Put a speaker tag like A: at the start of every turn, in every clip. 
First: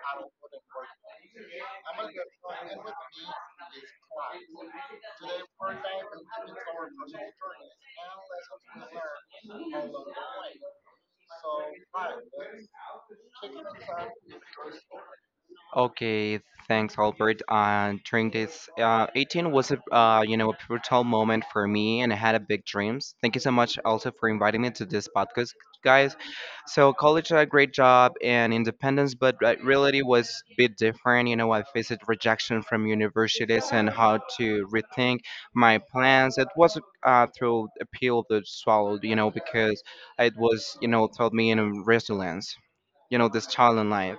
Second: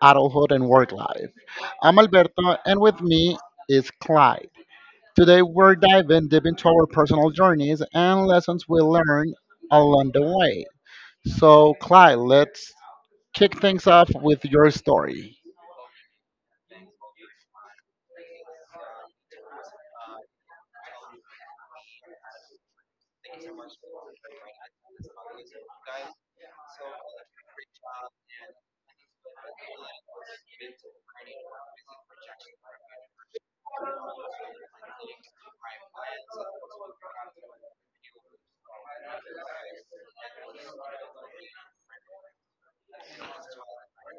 A: adulthood and work life. I'm Alberto, and with me is Clyde. Today, we're diving deep into our personal journeys and lessons we learned along the way. So, Clyde, let's kick things off with your story.
B: Okay, thanks, Albert. During this, 18 was a pivotal moment for me, and I had a big dreams. Thank you so much also for inviting me to this podcast, guys. So college had a great job and independence, but reality was a bit different. You know, I faced rejection from universities and how to rethink my plans. It was through a pill that swallowed, you know, because it was you know taught me in resilience. You know, this challenge life.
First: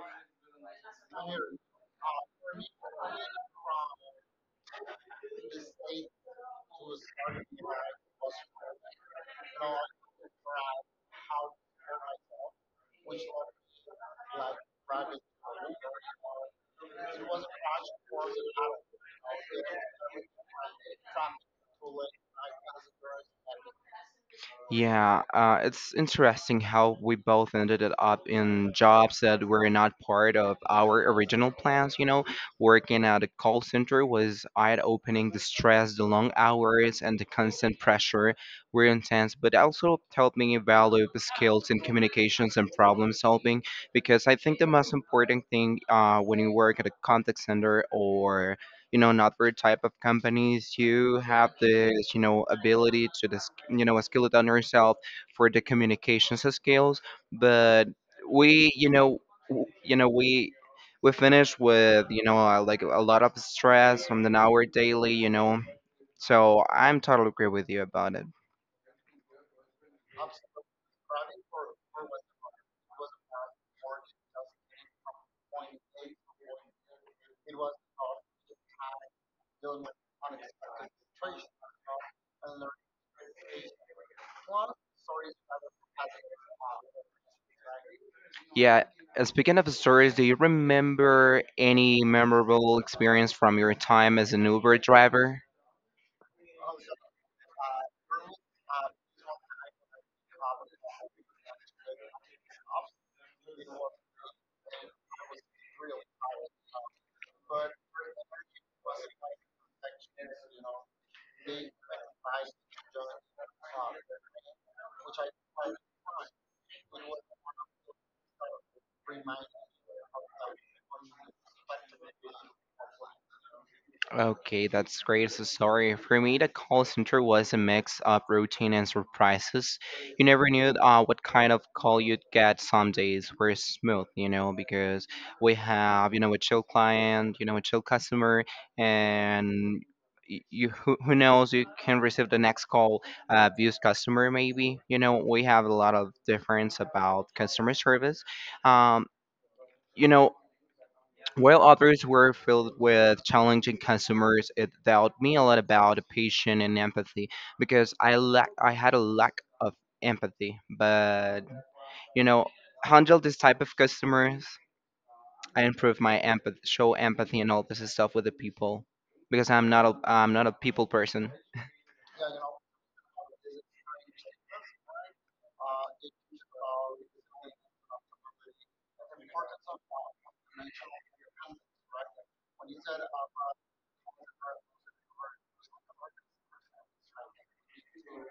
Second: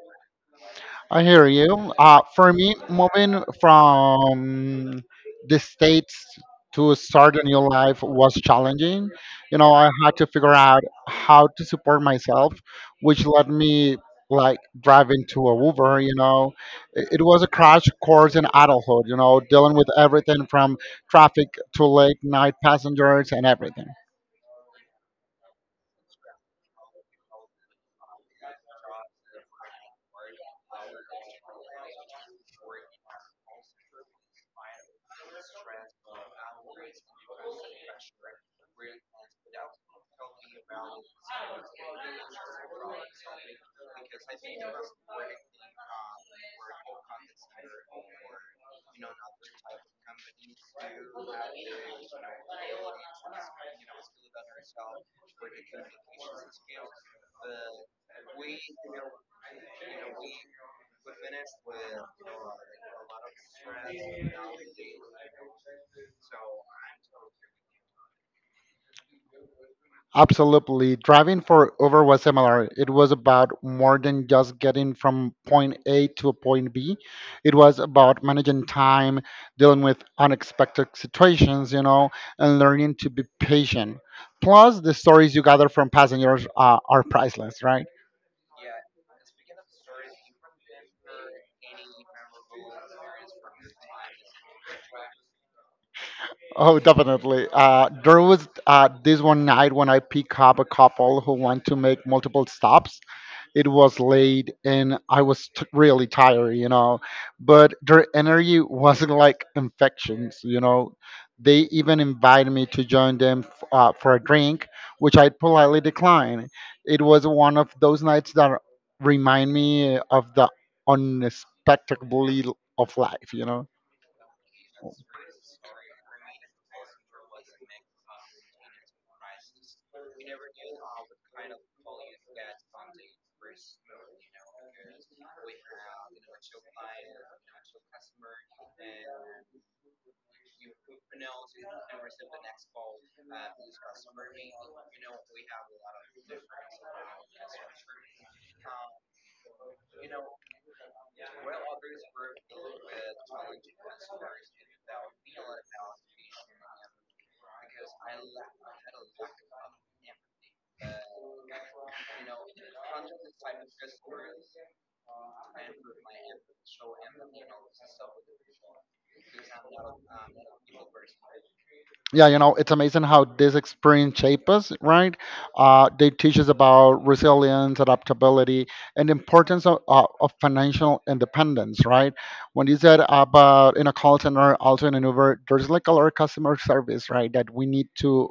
A: I hear you. For me, moving from the States to start a new life was challenging. You know, I had to figure out how to support myself, which led me like driving to a Uber, you know. It was a crash course in adulthood, you know, dealing with everything from traffic to late night passengers and everything.
B: Yeah, it's interesting how we both ended it up in jobs that were not part of our original plans. You know, working at a call center was eye-opening. The stress, the long hours, and the constant pressure were intense, but also helped me develop skills in communications and problem solving. Because I think the most important thing when you work at a contact center or in other type of companies you have this ability to this skill it on yourself for the communications skills, but we you know w- you know we finish with like a lot of stress from an hour daily, so I'm totally agree with you about it.
A: Absolutely. Driving for Uber was similar. It was about more than just getting from point A to a point B. It was about managing time, dealing with unexpected situations, you know, and learning to be patient. Plus, the stories you gather from passengers are priceless, right?
B: Yeah. Speaking of stories, do you remember any memorable experience from your time as an Uber driver?
A: Oh, definitely. There was this one night when I pick up a couple who want to make multiple stops. It was late and I was really tired, you know. But their energy wasn't like infections, you know. They even invited me to join them for a drink, which I politely declined. It was one of those nights that remind me of the unexpectedly of life, you know.
B: Okay, that's great. So sorry. For me, the call center was a mix of routine and surprises. You never knew what kind of call you'd get. Some days were smooth, you know, because we have, you know, a chill client, you know, a chill customer, and you who knows you can receive the next call. Views customer maybe, you know, we have a lot of difference about customer service. um you know while others were filled with challenging consumers, it taught me a lot about patience and empathy, because I had a lack of empathy. But you know, handle this type of customers, I improve my empathy, show empathy and all this stuff with the people, because I'm not a people person.
A: Yeah, you know, it's amazing how this experience shapes us, right? They teach us about resilience, adaptability, and the importance of financial independence, right? When you said about in a call center, also in an uber, there's like a lot of customer service, right, that we need to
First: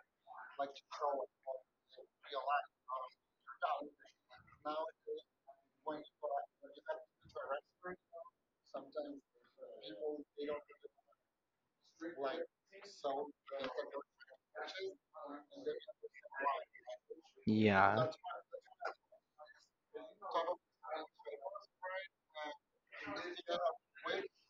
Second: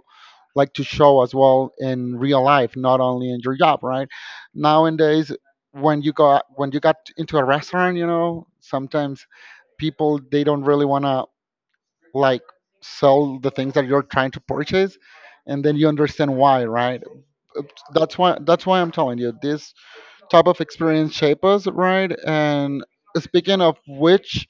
A: like to show as well in real life, not only in your job, right? Nowadays, when you got, when you got into a restaurant, you know, sometimes people they don't really want to like sell the things that you're trying to purchase, and then you understand why, right?
B: Yeah.
A: That's why, that's why I'm telling you this type of experience shape us, right? And speaking of which,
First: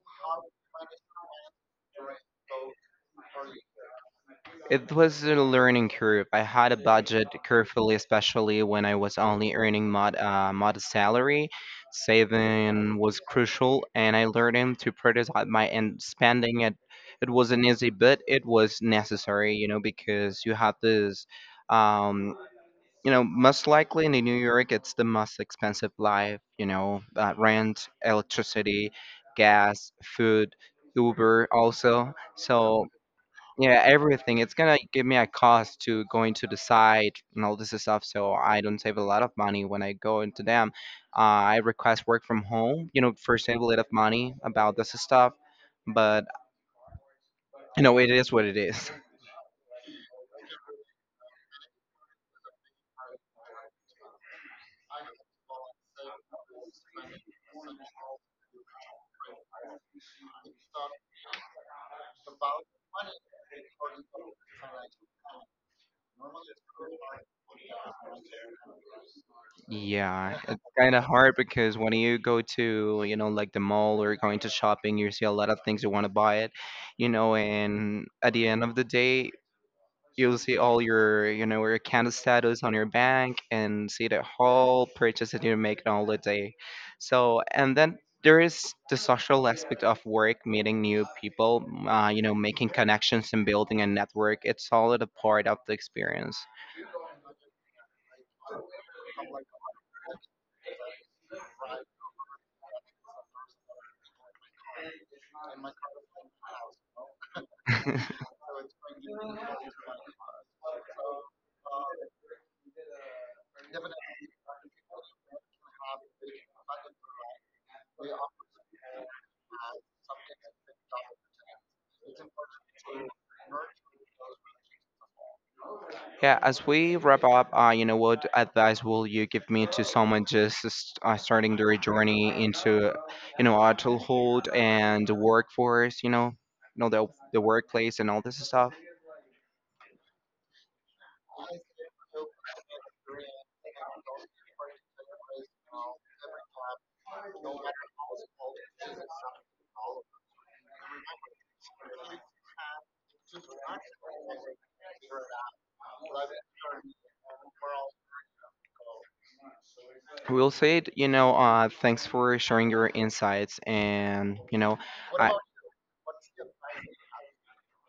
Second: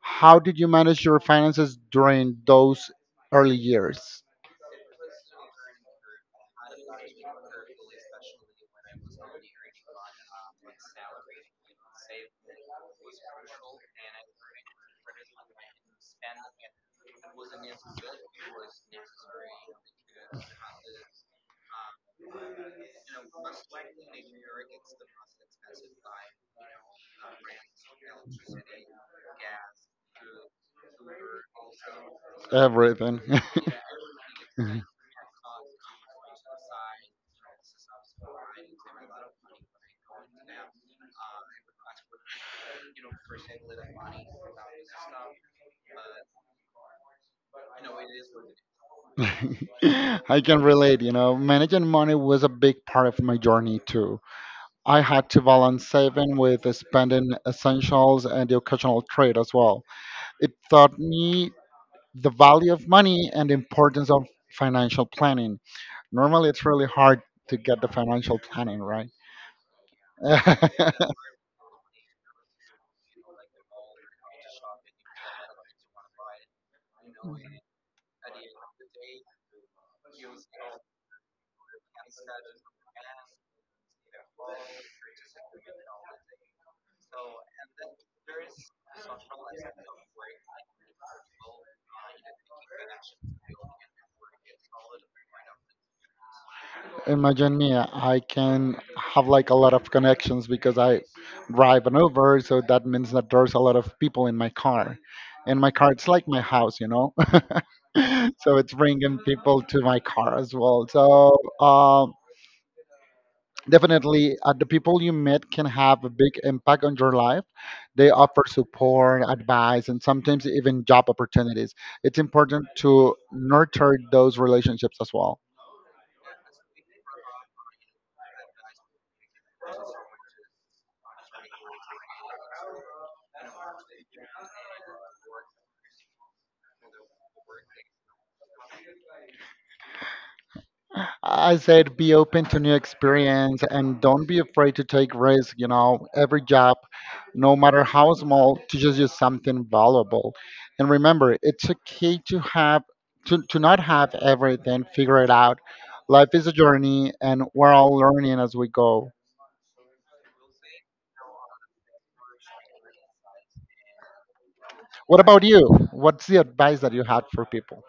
A: how did you manage your finances during those early years?
B: It was a learning curve. I had a budget carefully, especially when I was only earning modest salary. Saving was crucial, and I learned to prioritize my and spending. It wasn't easy, but it was necessary, you know, because you have this, um, you know, most likely in New York, it's the most expensive life, you know, rent, electricity, gas, food, Uber, also. So
A: Everything.
B: yeah, everything. It's gonna give me a cost to going to the site and all this stuff, so I don't save a lot of money when I go into them. I request work from home, you know, for save a lot of money about this stuff, but you know, it is what it is.
A: I can relate, you know, managing money was a big part of my journey too. I had to balance saving with spending essentials and the occasional trade as well. It taught me the value of money and the importance of financial planning. Normally, it's really hard to get the financial planning right.
B: Yeah, it's kind of hard because when you go to, you know, like the mall or going to shopping, you see a lot of things you want to buy it, you know, and at the end of the day, you'll see all your, you know, your account status on your bank and see the whole purchase that you make all the day. So, and then there is the social aspect of work, meeting new people, you know, making connections and building a network. It's all a part of the experience.
A: Imagine me, I can have like a lot of connections because I drive an Uber, so that means that there's a lot of people in my car. And my car, it's like my house, you know? So it's bringing people to my car as well. So, definitely, the people you meet can have a big impact on your life. They offer support, advice, and sometimes even job opportunities. It's important to nurture those relationships as well.
B: Yeah, as we wrap up, you know, what advice will you give me to someone just starting their journey into, you know, adulthood and the workforce, you know the workplace and all this stuff?
A: I said be open to new experience and don't be afraid to take risks, you know, every job, no matter how small, teaches you something valuable. And remember, it's okay to have to not have everything figured out. Life is a journey and we're all learning as we go.
B: We'll say, it, you know, thanks for sharing your insights, and you know,
A: What
B: I
A: about you? What's the advice that you had for people?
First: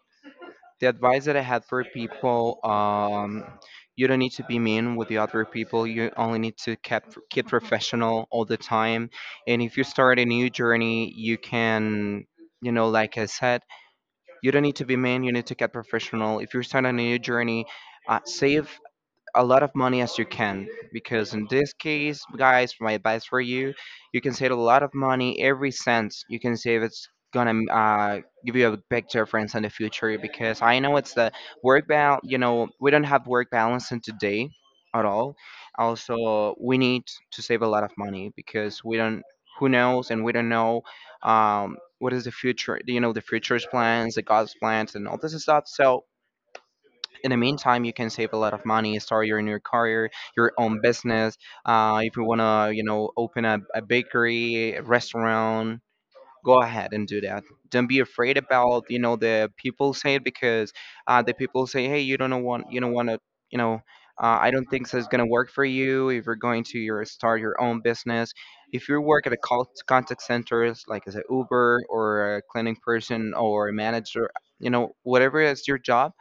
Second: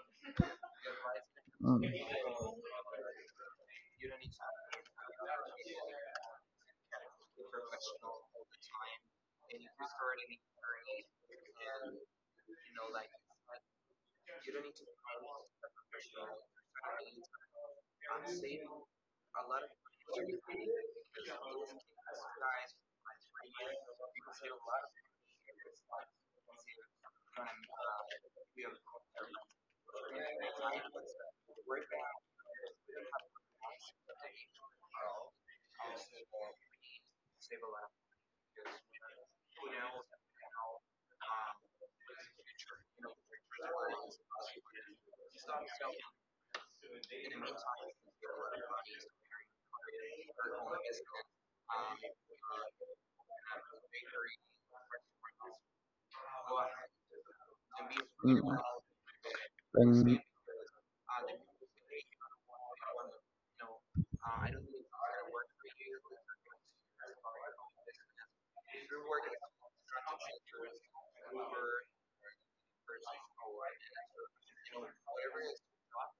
B: the advice that I had
A: Mm.
B: for people, you don't need to be mean with the other people. You only need to keep professional all the time. And if you start a new journey, you can, you know, like I said, you don't need to be mean. You need to get professional. If you start on a new journey, save a lot of money as you can, because in this case guys my advice for you, you can save a lot of money, every cent you can save it's gonna give you a big difference in the future, because I know it's the work balance, you know, we don't have work balance in today at all. Also we need to save a lot of money, because we don't, who knows and we don't know, what is the future, you know, the future's plans, the god's plans and all this stuff. So in the meantime you can save a lot of money, start your new career, your own business. If you want to, you know, open a bakery, a restaurant, go ahead and do that. Don't be afraid
A: Mm.
B: about, you know, the people say
A: Mm.
B: it, because the people say hey you don't know want you don't want to, you know, I don't think this is going to work for you if you're going to your start your own business. If you work at a contact centers like as an Uber or a cleaning person or a manager, you know whatever is your job,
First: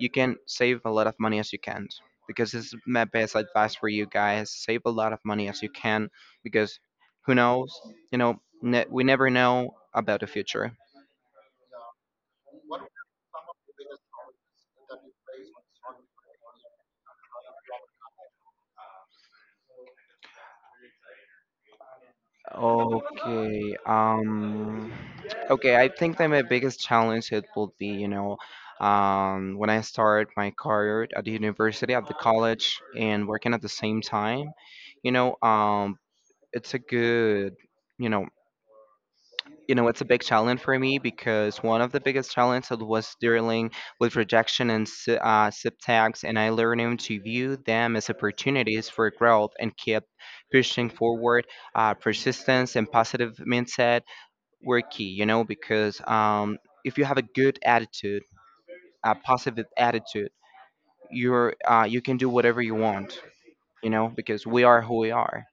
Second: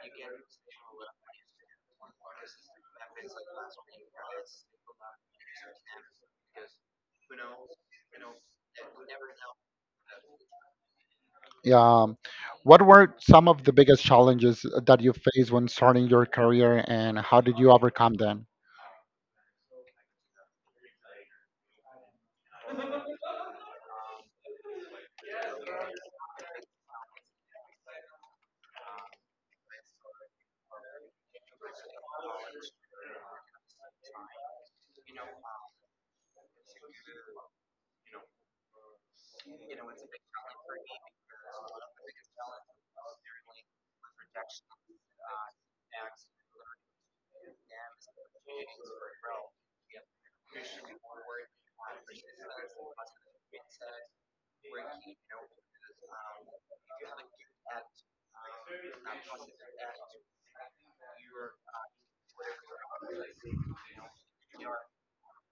B: you can save a lot of money as you can, because this is my best advice for you guys, save a lot of money as you can, because who knows, you know, we never know about the future.
A: Yeah. What were some of the biggest challenges that you faced when starting your career and how did you overcome them?
B: Okay, okay, I think that my biggest challenge it would be, you know, when I start my career at the university, at the college and working at the same time, you know, it's a good, you know, you know it's a big challenge for me, because one of the biggest challenges was dealing with rejection and subtext, and I learned to view them as opportunities for growth and keep pushing forward. Persistence and positive mindset were key, you know, because if you have a good attitude, a positive attitude, you're you can do whatever you want, you know, because we are who we are.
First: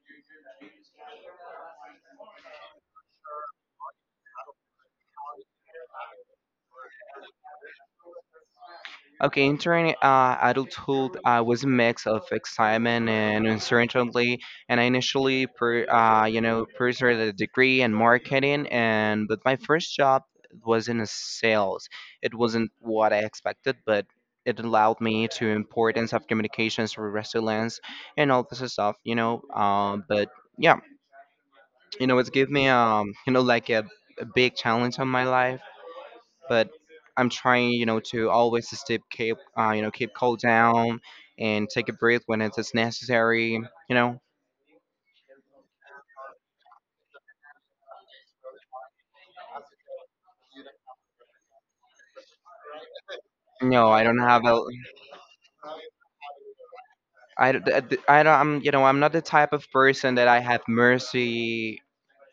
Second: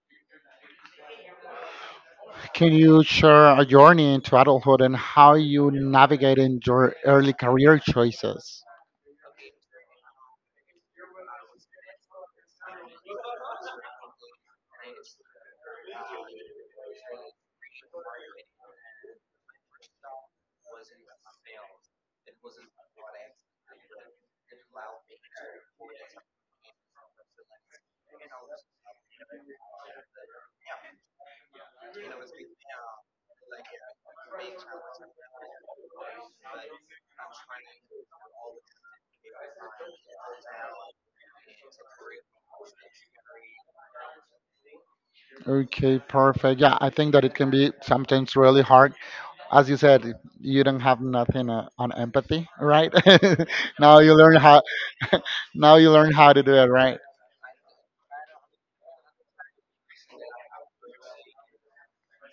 A: Can you share a journey into adulthood and how you navigated your early career choices?
B: Okay, entering adulthood was a mix of excitement and uncertainty, and I initially, you know, pursued a degree in marketing, and but my first job was in sales. It wasn't what I expected, but it allowed me to importance of communications, resilience, and all this stuff, you know. But yeah, you know, it's give me you know, like a big challenge on my life, but I'm trying, you know, to always to stay keep, you know, keep cool down and take a breath when it's necessary. You know,
A: Okay, perfect. Yeah, I think that it can be sometimes really hard. As you said, you don't have nothing on empathy, right?
B: no,
A: Now
B: I
A: you
B: don't
A: learn
B: have a,
A: how. Now you learn how to do it, right?
B: I, d- d- d- I don't, I'm, you know, I'm not the type of person that I have mercy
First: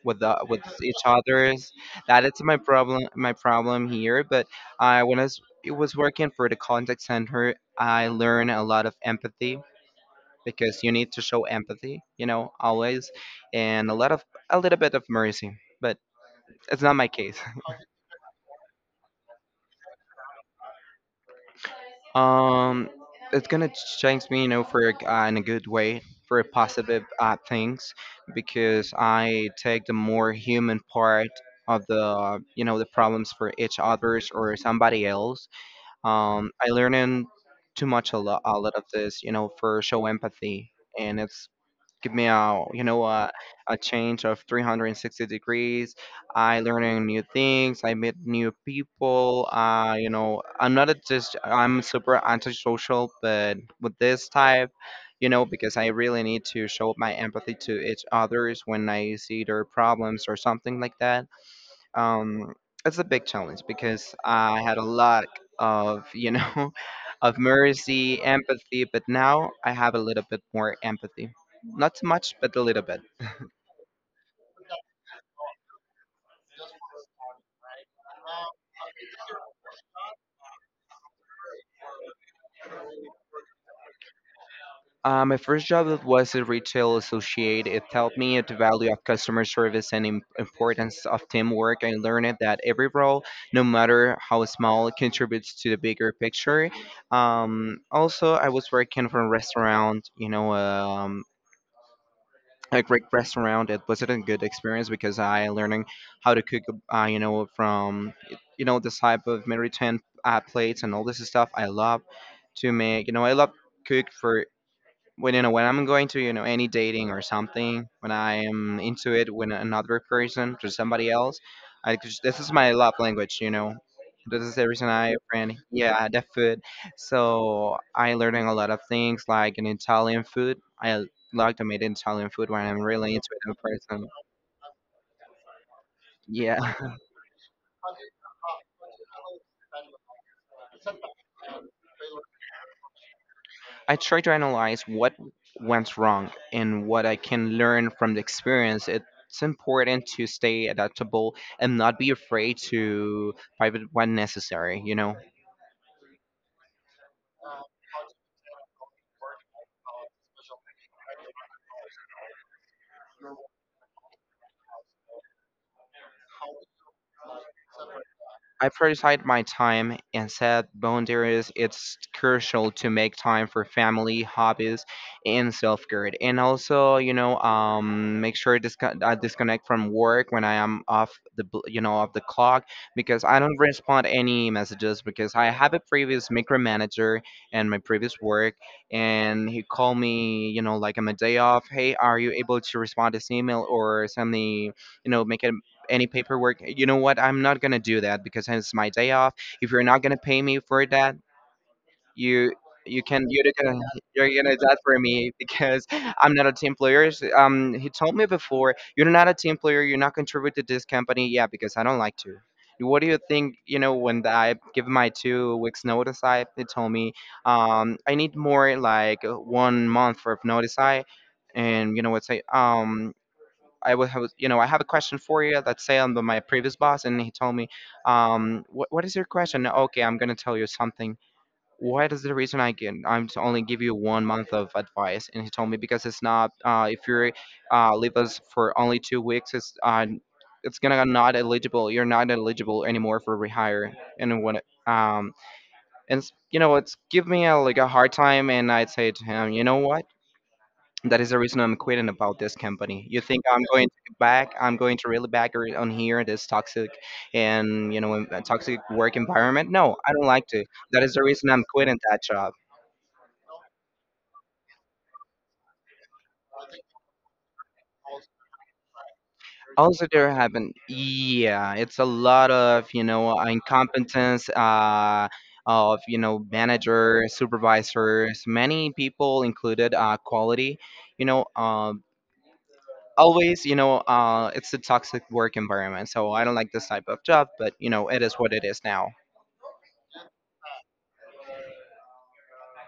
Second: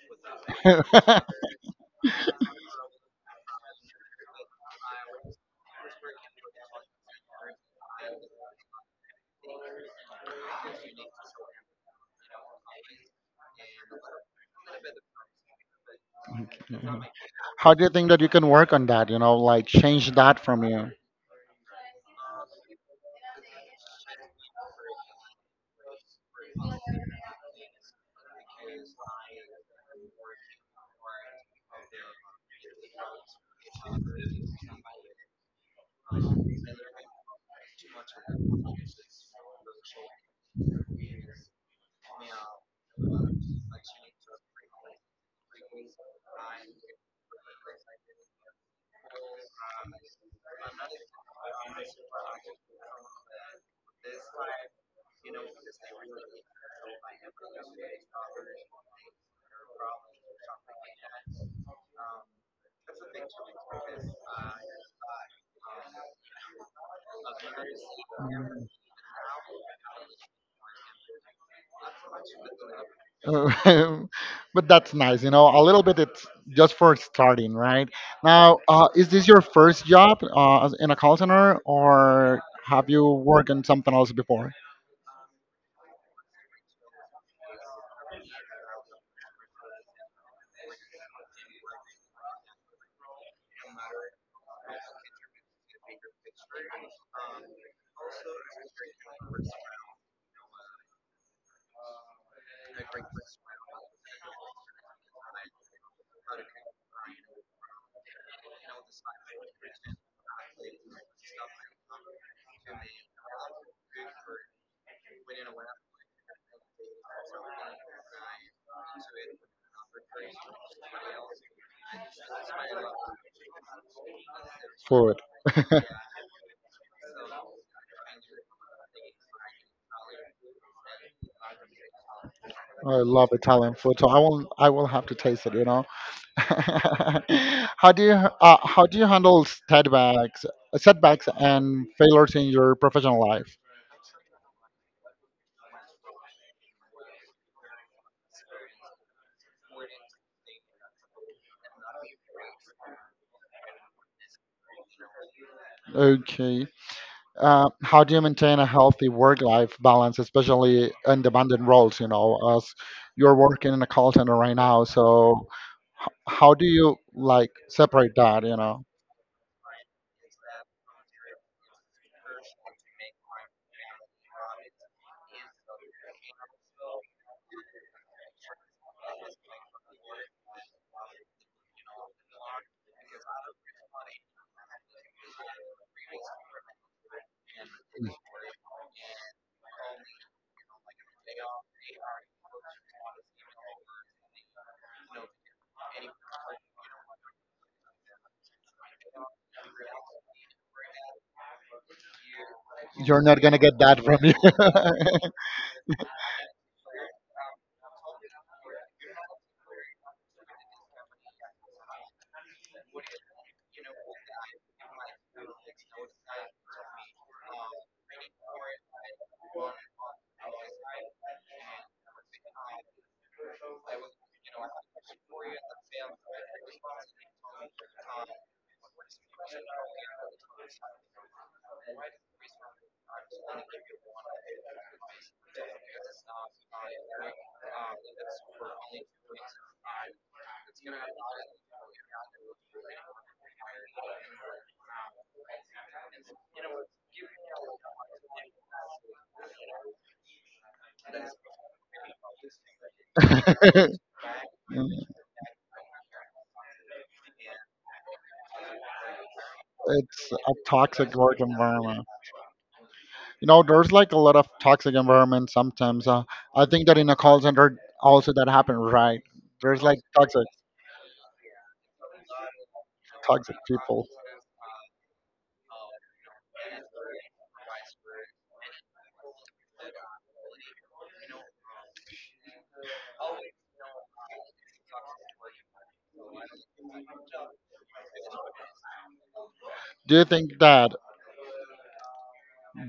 B: with with each others. That is my problem here. But when it was working for the contact center, I learned a lot of empathy, because you need to show empathy, you know, always, and a little bit of mercy. But it's not my case.
A: How do you think that you can work on that? You know, like change that from you.
B: Um, it's gonna change me, you know, for in a good way, for positive things, because I take the more human part of the, you know, the problems for each others or somebody else. I learn in too much a lot of this, you know, for show empathy, and it's give me a you know a change of 360 degrees. I learning new things, I meet new people, you know, I'm not a just I'm super antisocial but with this type, you know, because I really need to show my empathy to each others when I see their problems or something like that. um, it's a big challenge because I had a lot of you know of mercy, empathy, but now I have a little bit more empathy, not too much, but a little bit.
A: Uh, but that's nice, you know. A little bit, it's just for starting, right? Now, is this your first job in a call center, or have you worked on something else before?
B: My first job it was a retail associate. It taught me the value of customer service and importance of teamwork. I learned that every role, no matter how small, contributes to the bigger picture. Also, I was working for a restaurant, you know, a great restaurant. It was a good experience because I learning how to cook, you know, from you know this type of maritime plates and all this stuff. I love to make, you know, I love cook for when you know when I'm going to you know any dating or something, when I am into it with another person to somebody else, this is my love language, you know. This is the reason I
A: Food.
B: friend.
A: I
B: Yeah, the food. So I learning a lot of things like in Italian food. I like to make Italian food when I'm really
A: love
B: into it in
A: Italian food, so
B: person.
A: I will have to taste it, you know.
B: Yeah.
A: How do you handle setbacks and failures in your professional life?
B: I try to analyze what went wrong and what I can learn from the experience. It's important to stay adaptable and not be afraid to pivot when necessary, you know?
A: Okay. How do you maintain a healthy work-life balance, especially in demanding roles? You know, as you're working in a call center right now, so how do you like separate that? You
B: I
A: know.
B: prioritize my time and set boundaries. It's crucial to make time for family, hobbies, and self care. And also, make sure I disconnect from work when I am off the off the clock because I don't respond any messages because I have a previous micromanager and my previous work, and he called me, you know, like on my day off. Hey, are you able to respond to this email or send me, you know, make a any paperwork. You know what? I'm not gonna do that because it's my day off. If you're not gonna pay me for that, you you
A: You're
B: can,
A: not
B: you're
A: gonna get
B: gonna
A: that from
B: you're
A: you.
B: gonna do that for me because I'm not a team player. So, he told me before you're not a team player. You're not contributed to this company. Yeah, because I don't like to. What do you think? You know, when I give my 2 weeks notice, I they told me I need more like 1 month of notice. I And you know what say, I would have, you know, I have a question for you. Let's say my previous boss, and he told me, what is your question? Okay, I'm gonna tell you something. What is the reason I'm to only give you 1 month of advice? And he told me because it's not, if you leave us for only 2 weeks, it's gonna not eligible. You're not eligible anymore for rehire. And um, you know, it's give me a, like a hard time, and I'd say to him, you know what? That is the reason I'm quitting about this company. You think I'm going to back? I'm going to really back her on here this toxic, and toxic work environment? No, I don't
A: It's
B: like
A: a
B: to. That
A: toxic
B: is the
A: work
B: reason I'm quitting
A: environment.
B: that job.
A: You know, there's like a lot of toxic environments sometimes. I think that in a call center also that happens, right? There's like
B: Also, there
A: toxic.
B: have been, yeah, it's a lot of, you know,
A: Toxic people.
B: incompetence. Of, you know, manager supervisors, many people included, quality, you know, always, you know, it's a toxic work environment, so I don't like this type of job, but you know it is what it is now.
A: Do you think that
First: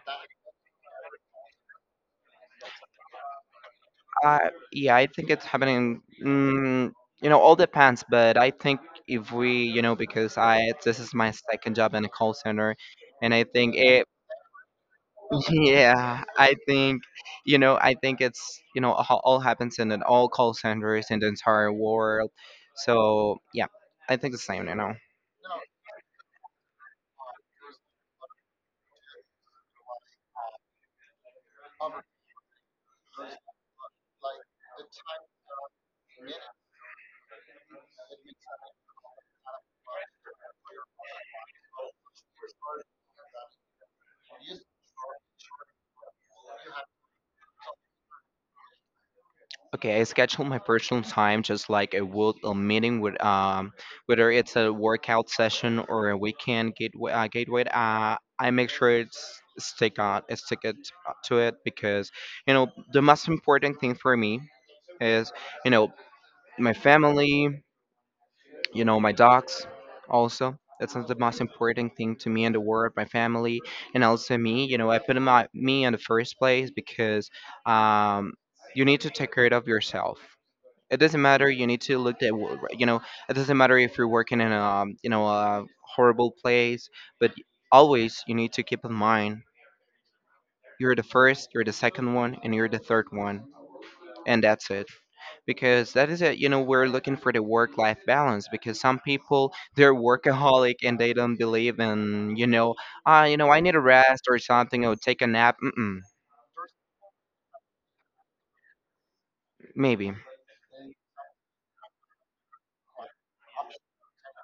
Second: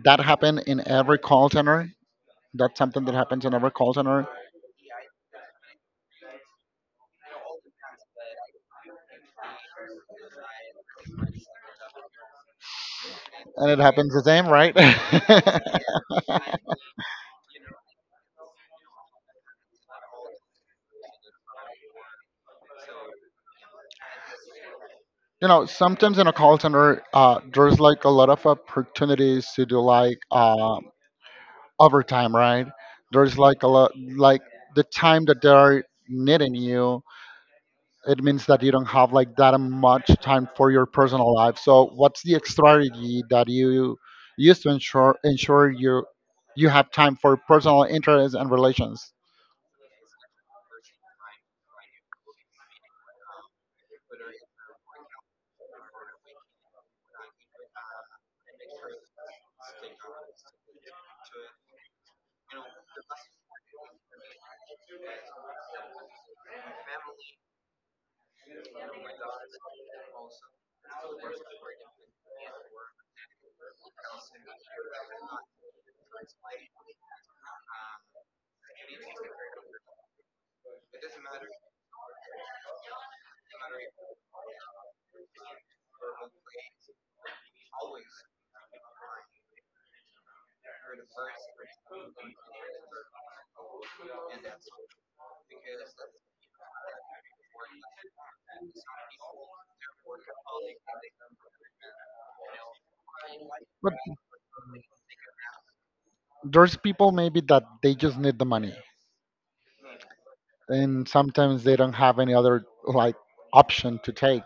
A: that happened in every call center? That's something that happens in every call center,
B: uh yeah, I think it's happening, you know, all depends, but I think if we, you know, because I, this is my second job in a call center, and I
A: and
B: think
A: it
B: it.
A: happens the same, right?
B: Yeah, I think, you know, I think it's, all happens in an all call centers in the entire world, so yeah, I think the same, you know.
A: You know, sometimes in a call center, there's like a lot of opportunities to do like overtime, right? There's like a lot, like the time that they're needing you, it means that you don't have like that much time for your personal life. So what's the strategy that you use to ensure you you have time for personal interests and relations?
B: Okay, I schedule my personal time just like I would a meeting with whether it's a workout session or a weekend gateway. I make sure it's stick on stick it, to it because, you know, the most important thing for me is, you know, my family, you know, my dogs, also. That's not the most important thing to me in the world, my family, and also me. You know, I put my, me in the first place because, um, you need to take care of yourself. It doesn't matter, you need to look at you know, it doesn't matter if you're working in a, you know, a horrible place, but always you need to keep in mind you're the first, you're the second one, and you're the third one, and that's it, because that is it, you know, we're looking for the work life balance because some people they're workaholic and they don't believe in, you know, ah, you know, I need a rest or something or take a nap. Mm-mm,
A: There's people maybe that they just need the money,
B: maybe.
A: and sometimes they don't have any other like option to take.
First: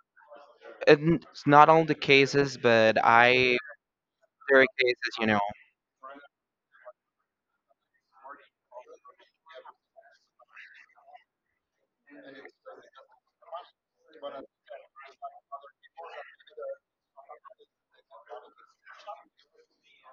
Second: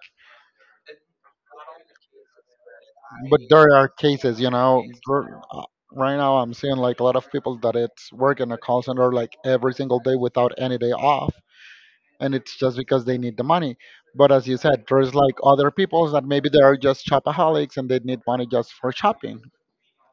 B: And it's not all the cases, but
A: But
B: I,
A: there are cases, you
B: there are
A: know,
B: cases, you know.
A: there- uh, right now I'm seeing like a lot of people that it's working a call center like every single day without any day off, and it's just because they need the money. But as you said, there's like other peoples that maybe they are just shopaholics and they need money just for shopping.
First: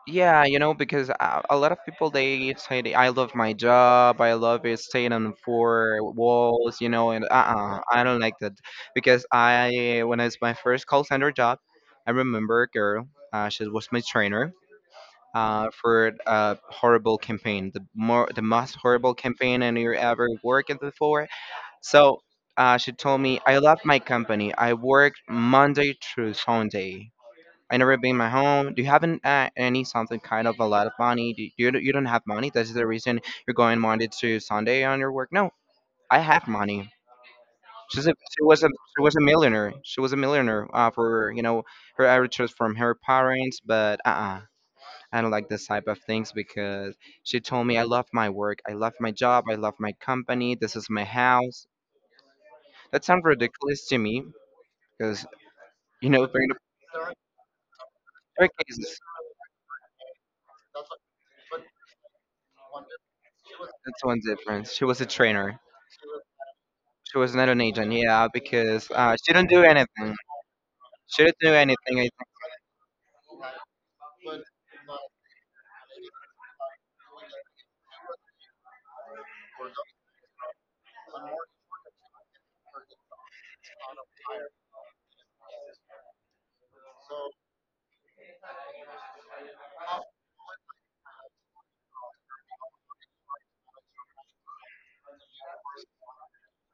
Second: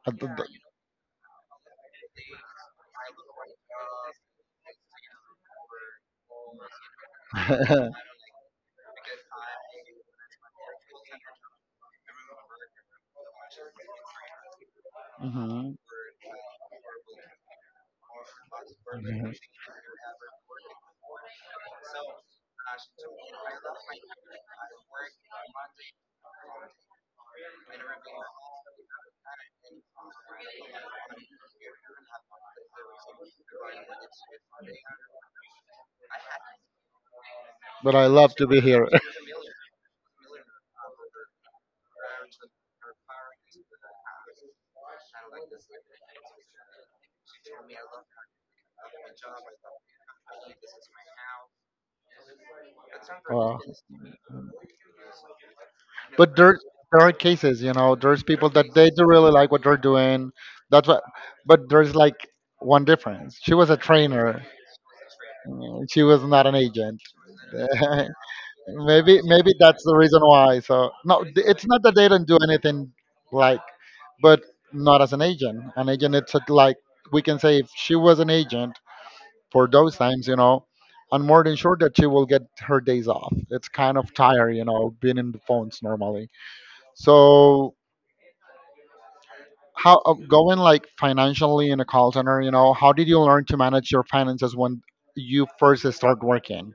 A: Uh, th-
B: Yeah,
A: th-
B: you know, because a lot of people they say they, I love my job, I love it staying on four walls, you know, and uh-uh, I don't like that because I when it's my first call center job, I remember a girl, she was my trainer.
A: Mhm.
B: For a horrible campaign, the most horrible
A: Mhm.
B: campaign I you ever worked before. So she told me, "I love my company. I work Monday through Sunday. I never been my home. Do you haven't any something kind of a lot of money? Do you don't have money? That's the reason you're going Monday to Sunday on your work. No, I have money.
A: But I love to be here.
B: She was a millionaire. She was a millionaire, for you know her heritage from her parents. But I don't like this type of things because she told me I love my work. I love my job. I love my company. This is my house. That sounds
A: Uh,
B: ridiculous to me because, you know,
A: but
B: during
A: there are cases, you know, there's people
B: the
A: that they
B: cases
A: do really like what they're doing. That's what, but there's like one difference: she was a
B: it's one
A: trainer.
B: difference. She was a trainer.
A: Mm, she was not an agent.
B: She was not an agent, yeah, because
A: Maybe,
B: she didn't
A: maybe
B: do
A: that's the
B: anything.
A: reason why. So no,
B: She didn't do
A: it's not that
B: anything. I
A: they
B: think.
A: don't do anything like, but not as an agent. An agent, it's a- like, we can say if she was an agent for those times, you know, I'm more than sure that she will get her days off. It's kind of tired, you know, being in the phones normally. So how going like financially in a call center, you know, how did you learn to manage your finances when you first start working?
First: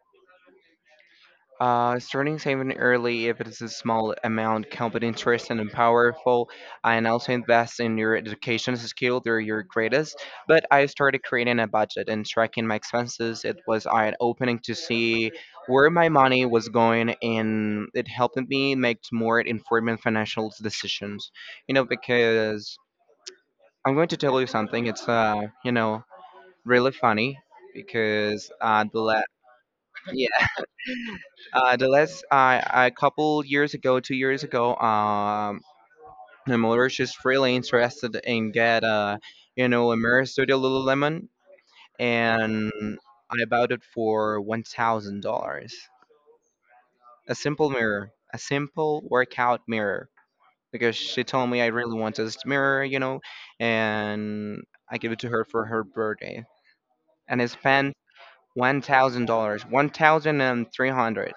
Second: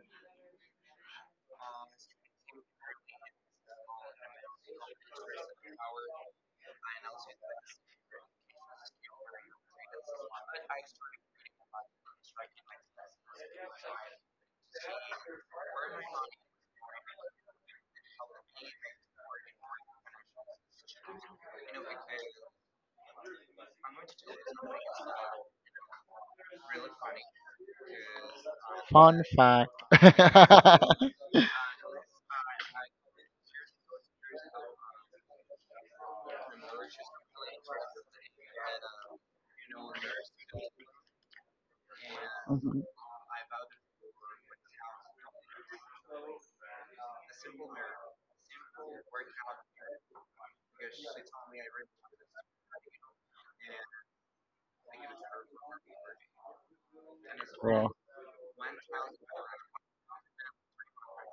B: Starting saving early if it is a small amount, competent, interest and powerful, and also invest in your education skill. They're your greatest. But I started creating a budget and tracking my expenses. It was eye opening to see where my money was going, and it helped me make more informed financial decisions. You know, because I'm going to tell you something. It's, you know, really funny because,
A: Fun fact.
B: yeah, the last, a couple years ago, 2 years ago, my mother was just really interested in get, you know, a Mirror Studio Lululemon, and
A: Mhm.
B: I bought it for $1,000. A simple mirror, a simple workout mirror, because she told me I really want this mirror, you know, and I gave it to her for her birthday, and I spent
A: Bro.
B: $1,000, 1,300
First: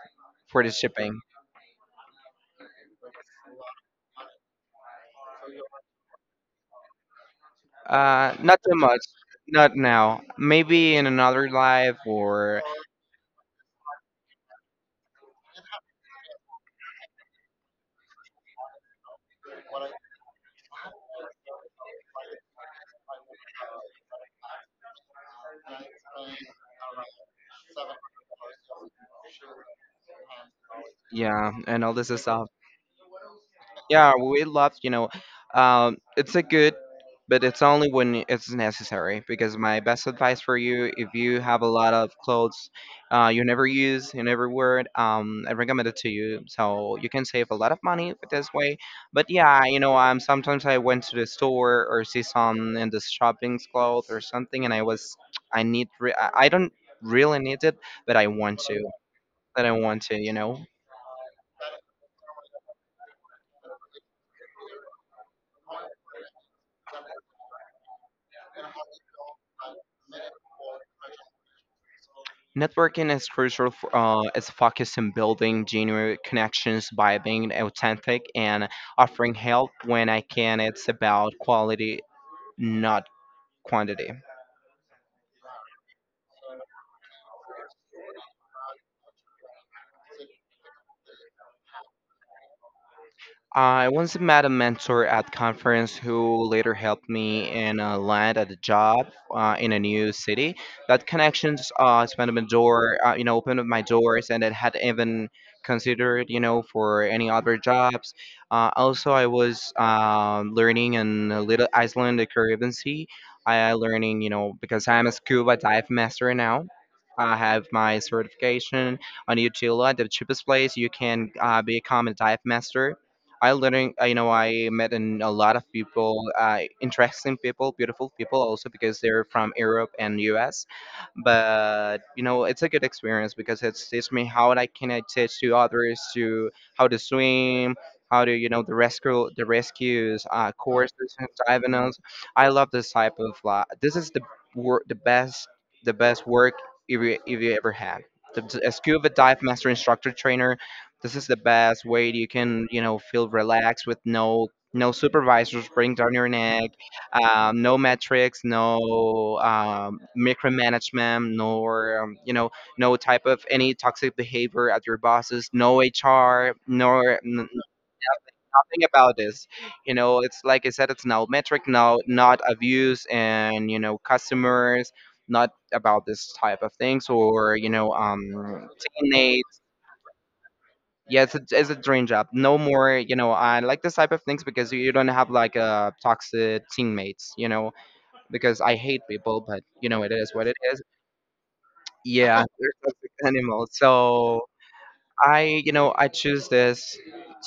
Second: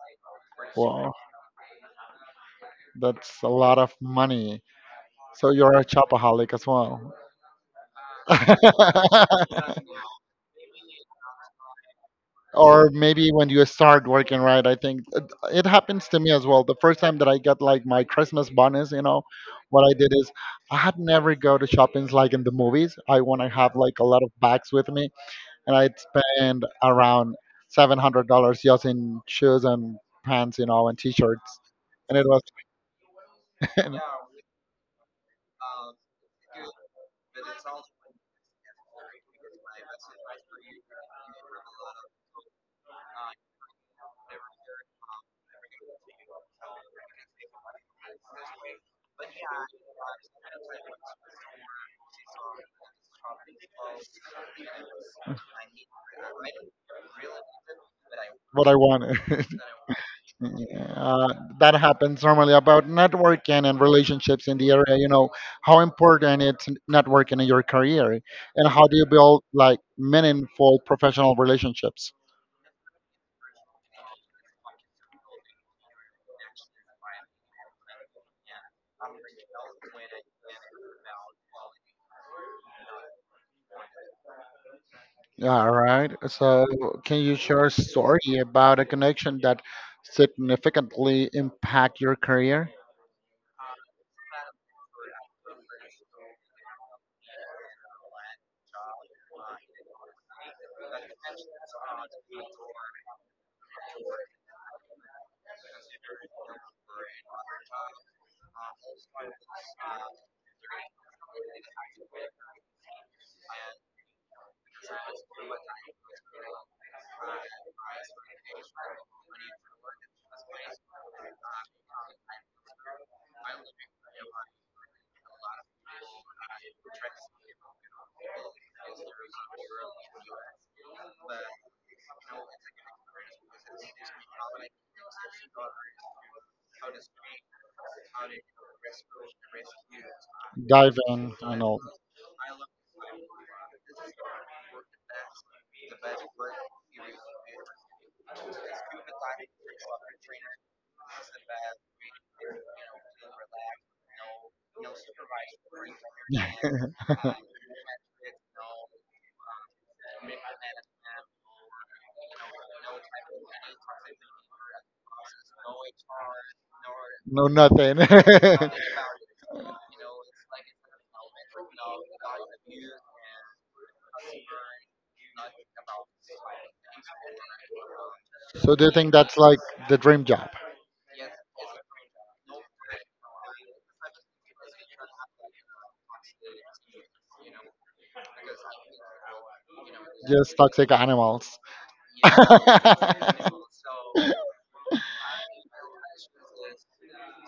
B: for the
A: Well,
B: shipping.
A: that's a lot of money. So you're a shopaholic as well.
B: Not too much, not now. Maybe in another life or
A: Or maybe when you start working, right? I think it, it happens to me as well. The first time that I got like my Christmas bonus, you know what I did is I had never go to shoppings, like in the movies, I want to have like a lot of bags with me, and I'd spend around $700 just in shoes and pants, you know, and
B: yeah,
A: t-shirts,
B: and all this
A: and it was
B: stuff. Yeah, we love, you know, it's a good, but it's only when it's necessary. Because my best advice for you, if you have a lot of clothes you never use, you never wear, I recommend it to you. So you can save a lot of money with this way. But yeah, you know, sometimes I went to the store or see some in the shopping clothes or something, and I was, I need, I don't really need it, but I want
A: what I
B: to.
A: wanted.
B: That I want to, you know.
A: Yeah, that happens normally. About networking and relationships in the area, you know, how important it's networking in your career, and how do you build like meaningful professional relationships?
B: Networking is crucial for, is focused on building genuine connections by being authentic and offering help when I can. It's about quality, not quantity.
A: All right. So, can you share a story about a connection that significantly impact your career?
B: I once met a mentor at conference who later helped me in a land at a job, in a new city. That connections expanded my door, you know, opened up my doors, and it had even considered, you know, for any other jobs. Also, I was, learning in a little Iceland, the Caribbean Sea. I learning, you know, because I'm a scuba dive master now. I have my certification on Utila, the cheapest place you can, become a dive master. I learning, you know, I met in a lot of people, interesting people, beautiful people also because they're from Europe and US. But you know, it's a good experience because it's teach me how I teach to others to how to swim, how to, you know, the rescues,
A: Dive
B: courses and
A: in, I
B: diving.
A: know.
B: I love this type of life. This is the work, the best work if you ever had. A scuba dive master instructor trainer, this is the best way you can, you know, feel relaxed with no supervisors bring down your neck, no metrics, micromanagement, nor, you know, no type of any toxic behavior at your bosses, no HR, nor
A: No,
B: n-
A: nothing.
B: nothing about this. You know, it's like I said, it's no metric, no not abuse and you know customers, not about this type of things or you know,
A: So do you think that's like
B: teammates.
A: the dream job?
B: Yeah, it's a dream job no more, you know. I like this type of things because you don't have like toxic teammates, you know, because I hate people, but you know it is what
A: Just
B: it is.
A: toxic animals.
B: Yeah, they're toxic animals, so I, you know, I choose this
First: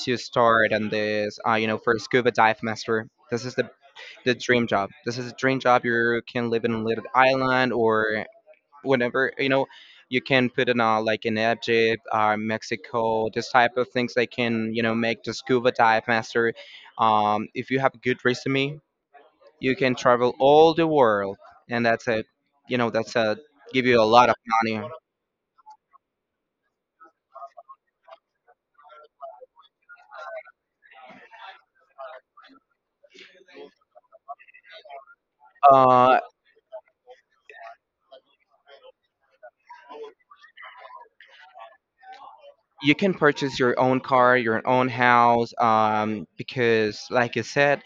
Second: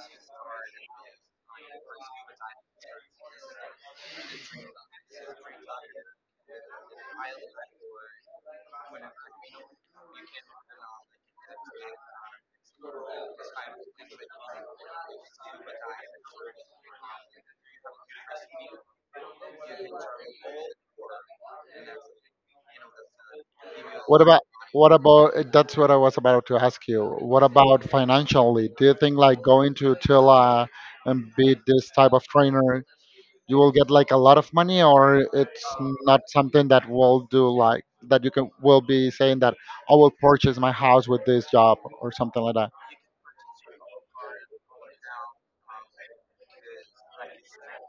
B: to start on this, you know, for scuba dive master. This is the dream job. This is a dream job. You can live in a little island or whenever, you know. You can put in, like in Egypt, Mexico, this type of things, they can, you know, make the scuba dive master. If you have a good resume, you can travel all the world, and that's a, you know, that's a, give you a
A: What
B: lot of
A: about,
B: money.
A: what about, that's what I was about to ask you. What about financially? Do you think like going to Tula and be this type of trainer, you will get like a lot of money, or it's
B: uh,
A: not something that will do like that you can will be saying that I will purchase my house with this job or something like that.
B: you can purchase your own car, your own house, because like I said,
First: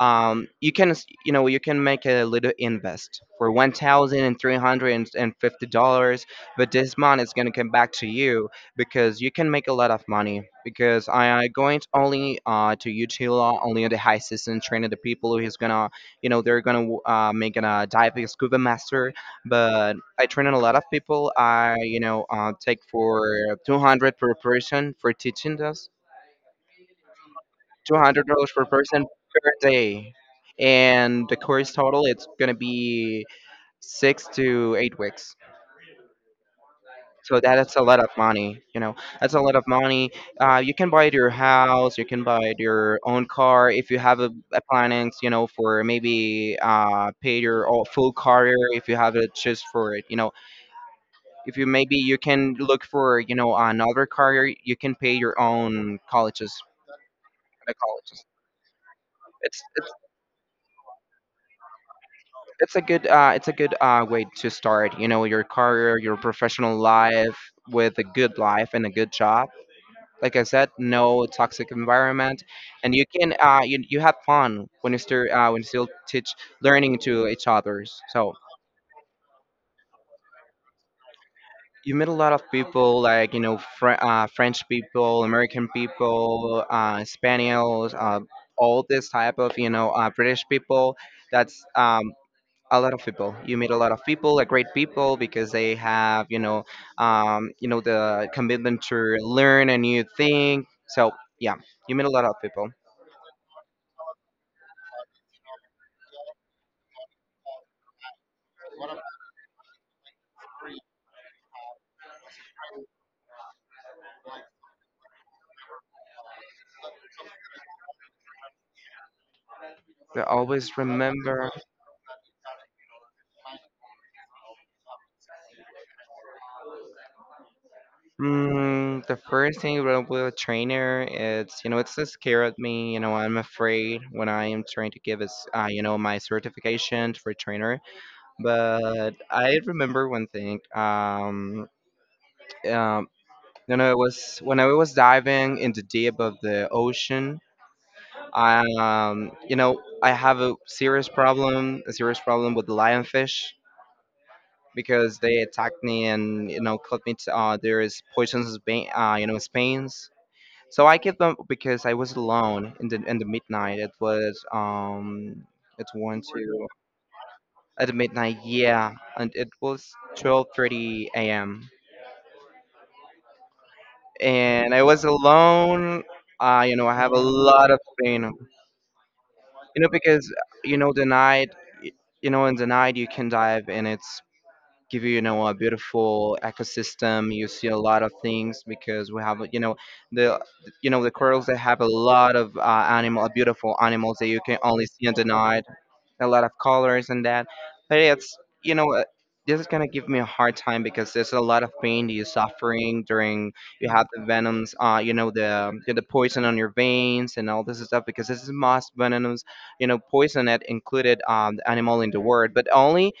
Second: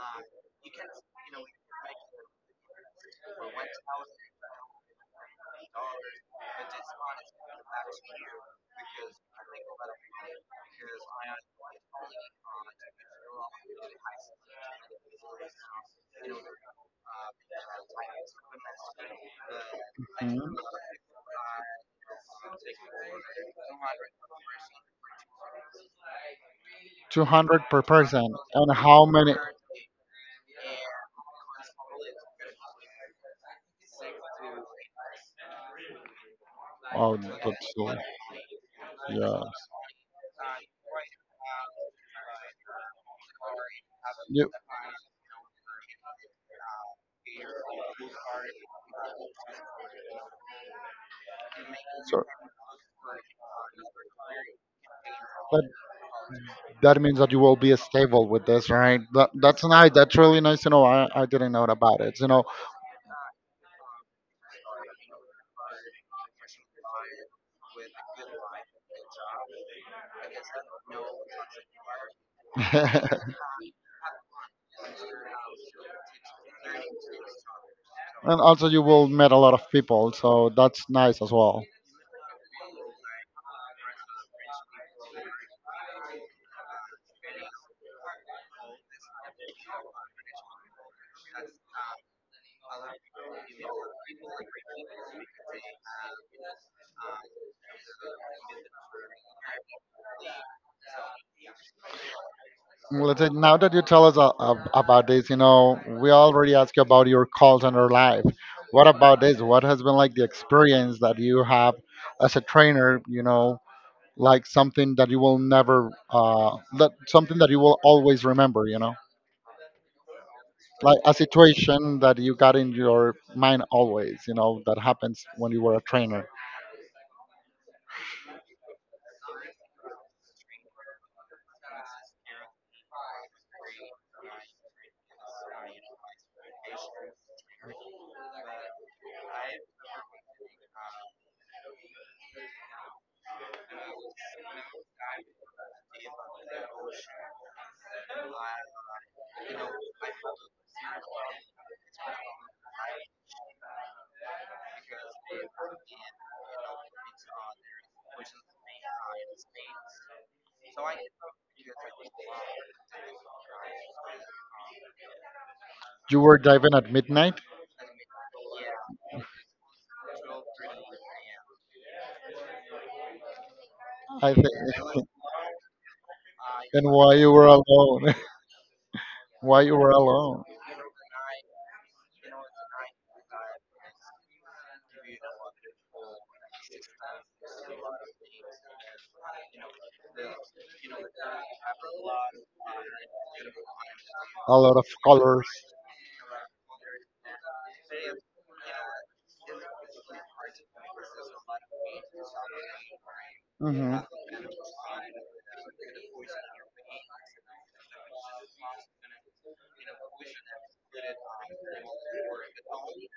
B: you can you know, you can make a little invest for $1,350, but this money is gonna come back to you, because you can make a lot of money, because I am going to only, to Utila only in the high season training the people who's gonna, you know, they're gonna make a diving scuba master. But I train
A: Mhm.
B: a lot of people. I, you know, take for 200 per person for teaching us,
A: 200 per
B: 200
A: person.
B: dollars per
A: And how
B: person
A: many?
B: per day, and the course total it's gonna be 6 to 8 weeks.
A: Oh,
B: So that
A: that's
B: is a lot of money. You know, that's
A: yeah.
B: a lot of money. You can buy it your house. You can buy it your own car if you have a,
A: You,
B: a plannings. You know, for maybe, pay your all full career if you have a choose for it, you know, if you maybe you
A: so,
B: can look for, you know, another career, you can pay your
A: but
B: own colleges.
A: that means that you will
B: The
A: be
B: colleges.
A: stable with this, right? That, that's nice. That's really nice to know. I didn't know about it, you know.
B: It's a good way to start, you know, your career, your professional life, with a good life and a good job. Like I said, no toxic environment, and you can,
A: And
B: you have fun when you still teach, learning to each others. So
A: also, you will meet a lot of people, so that's nice as well.
B: you meet a lot of people, like, you know, French people, American people, spaniels, all this type of, you know, British people. That's, a lot of people. You meet a lot of people, like great people, because they have, you know, you know, the commitment to learn a new thing, so yeah, you meet a lot of people.
A: Listen, now that you tell us about this, you know, we already asked you about your call center life. What about this? What has been like the experience that you have as a trainer, you know, like something that you will never, that something that you will always remember, you know,
B: I always
A: like a
B: remember.
A: situation that you got in your mind always, you know, that happens when you were a trainer.
B: The first thing about with a trainer, it's, you know, it's just scared me, you know. I'm afraid when I am trying to give us, you know, my certification for trainer. But I remember one thing, um, you know, it was when I was diving in the deep of the ocean. You know, I have a serious problem with lionfish, because they attacked me and, you know, cut me. To, there is poisonous, vein, you know, veins. So I kept them because I was alone in the midnight. It was, it's one
A: You were
B: two
A: diving at midnight,
B: at the midnight. Yeah, and it was 12:30 a.m.
A: I think,
B: and I was alone. You know,
A: and
B: I have a
A: why you were
B: lot of
A: alone,
B: pain.
A: why you
B: You know,
A: were
B: because
A: alone.
B: you know the night, y- you know, in the night you can dive and it's give you, you know, a beautiful ecosystem. You see a lot of things because we have, you know, the the corals. They have a lot of, animal, beautiful animals that you can
A: A lot
B: only
A: of
B: see in the
A: colors.
B: night, a lot of colors and that. But it's, you know, this is gonna give me a hard time, because there's a lot of pain that you're suffering during. You
A: Hmm.
B: have the venoms, you know, the poison on your veins and all this stuff, because this is most venomous, you know, poison that included, the animal in the word, but only.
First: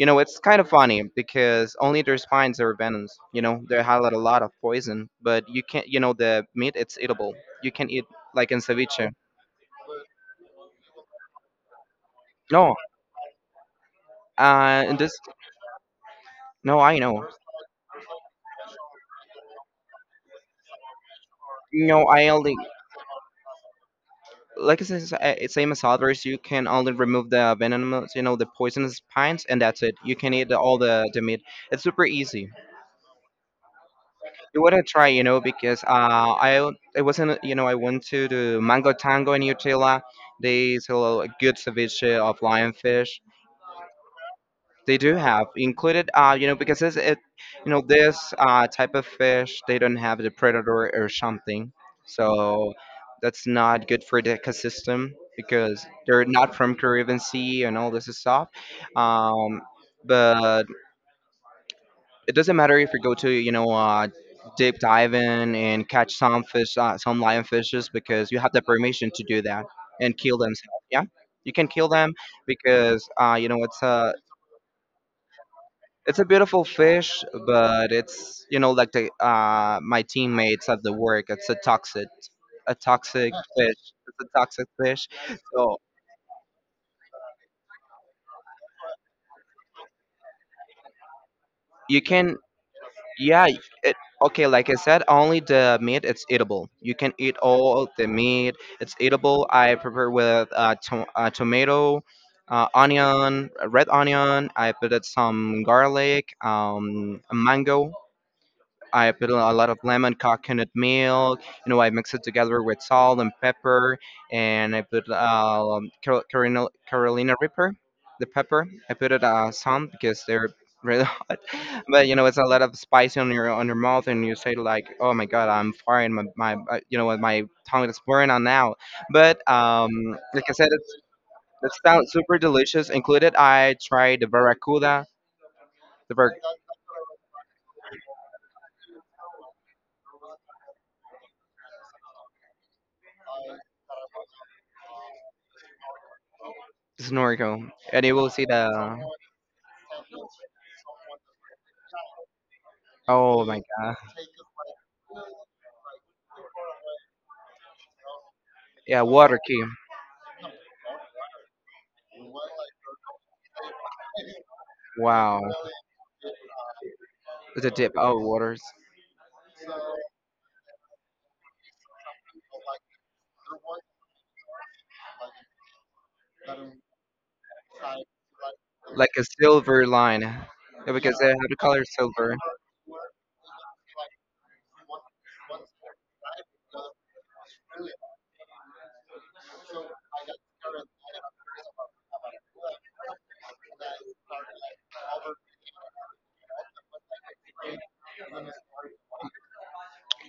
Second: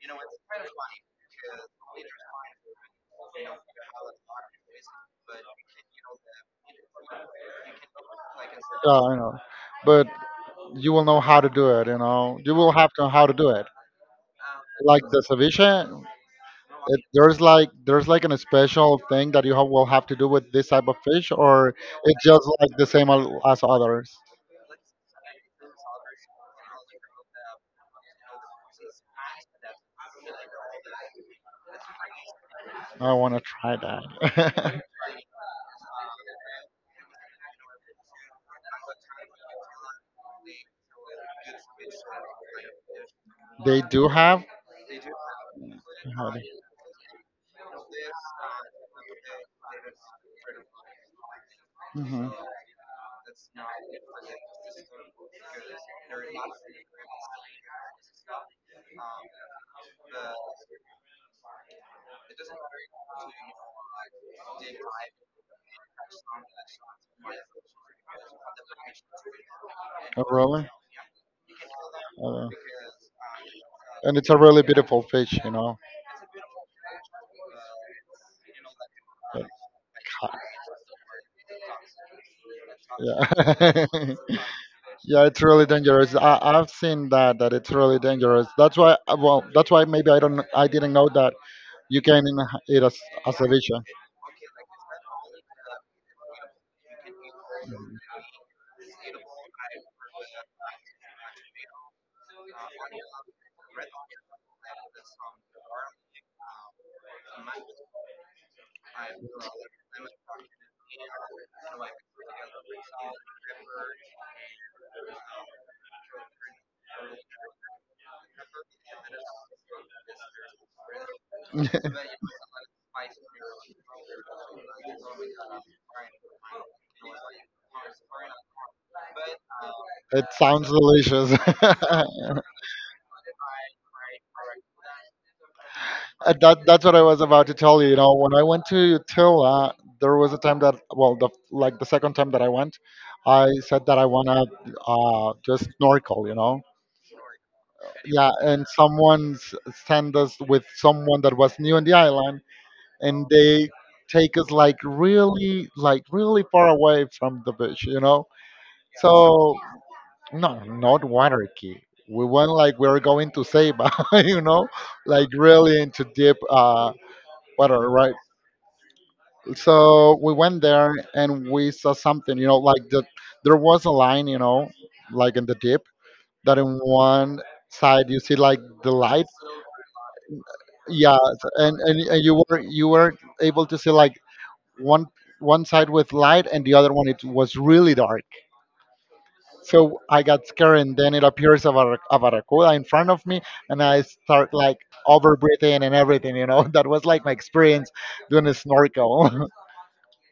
B: You know, it's kind of funny because only their spines are venomous. You know, they highlight a lot of poison, but you can't. You know, the meat it's eatable. You can eat like in
A: Yeah,
B: ceviche.
A: I know. But you will know how to do it, you know. You will
B: No,
A: have to know how to do it.
B: and
A: Like
B: this.
A: the ceviche.
B: No, I know.
A: There's like an special thing that you have, will have to do with this type of fish, or
B: No,
A: it's
B: I
A: just
B: only,
A: like the same as others.
B: like I said, it's same as others. You can only remove the venomous, you know, the poisonous spines, and that's it. You can eat all the meat. It's super easy.
A: I want to try
B: You wanna
A: that.
B: try, you know, because I it wasn't, you know, I went to the Mango Tango in Utila. They sell a good ceviche of lionfish.
A: They do have.
B: They do have included, you know, because you know, this, type of fish, they don't have the predator or something,
A: Mhm.
B: so that's not good for the ecosystem, because they're not from Caribbean Sea and all this stuff. Um, but it doesn't matter if you go to, you know, deep diving and catch some fish, some lionfishes, because you have the permission to do that and
A: Oh,
B: kill them.
A: really?
B: Yeah, you can kill them,
A: Uh,
B: because, you know, it's a.
A: and it's a really beautiful fish, you know.
B: It's a beautiful fish, but it's, you know, like the,
A: But
B: my
A: ca-
B: teammates at the work. It's a toxic fish,
A: Yeah.
B: a toxic fish.
A: Yeah, it's really
B: So
A: dangerous. I've seen that it's really dangerous. That's why Well, that's why maybe I didn't know that. You
B: you
A: can
B: can,
A: eat as
B: yeah.
A: ceviche.
B: It, okay, like I said, only the meat it's eatable. You can eat all the meat. It's eatable. I prepare with, tomato. Onion, red onion. I put it some garlic, mango. I put a lot of lemon, coconut milk. You know, I mix it together with salt and pepper, and I put, Carolina Reaper, the pepper. I put it, some, because they're really. But you know, it's a lot of spice on your mouth, and you say like, "Oh my God, I'm fired. My, you know, what, my tongue is burning on now." But,
A: It
B: like I said,
A: sounds
B: it's
A: delicious.
B: it sounds super delicious. Included, I tried the barracuda, the bar-
A: That's what I was about to tell you. You know, when I went to Tula, there was a time that, well, the like the second time that I went, I said that I wanna just snorkel. You know,
B: snorkel, and you will
A: yeah,
B: see
A: and
B: the.
A: someone sent us with someone that was new in the island, and
B: Oh my
A: they
B: God.
A: take us like really far away from the beach. You know,
B: Yeah, water
A: so
B: key.
A: no, not anarchy. We went like we are going to say, but you know, like
B: Wow.
A: really into deep
B: It's a
A: water,
B: dip.
A: right?
B: Oh, waters.
A: So we went there and we saw something, you know, like the, there was a line, you know, like in the deep, that in one side you see like the
B: Like a
A: light,
B: silver line. Yeah,
A: yeah,
B: because they have the
A: and,
B: color
A: and and you
B: silver.
A: were you were able to see like one one side with light and the other one it was really dark. So I got scared, and then it appears a barracuda in front of me, and I start like over breathing and everything. You know, that was like my experience doing a snorkel.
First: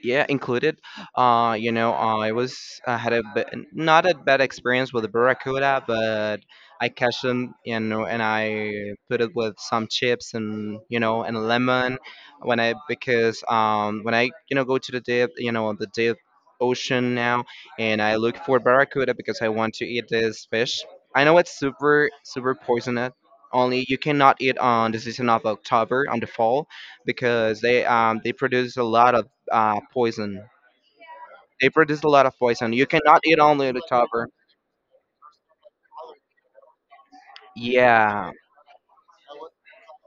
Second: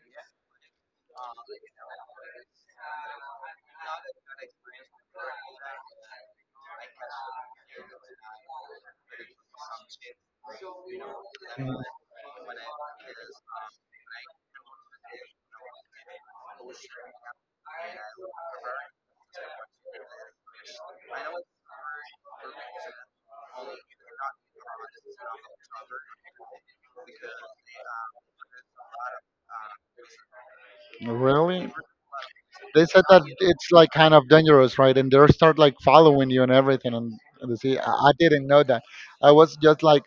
B: Yeah, included, you know, I had a bit, not a bad experience with the barracuda, but I catch them, you know, and I put it with some chips, and you know, and lemon. When I, you know, go to the deep ocean now, and I look for barracuda because I want to eat this fish. I know it's super super poisonous. Only you cannot eat on the season of October on the fall, because they produce a lot of, poison. They
A: Really?
B: produce a lot of poison. You
A: They said
B: cannot
A: that
B: eat
A: it's
B: only the
A: like kind of
B: cover.
A: dangerous, right? And they start like following you and everything. And you see, I
B: Yeah,
A: didn't know that. I was just like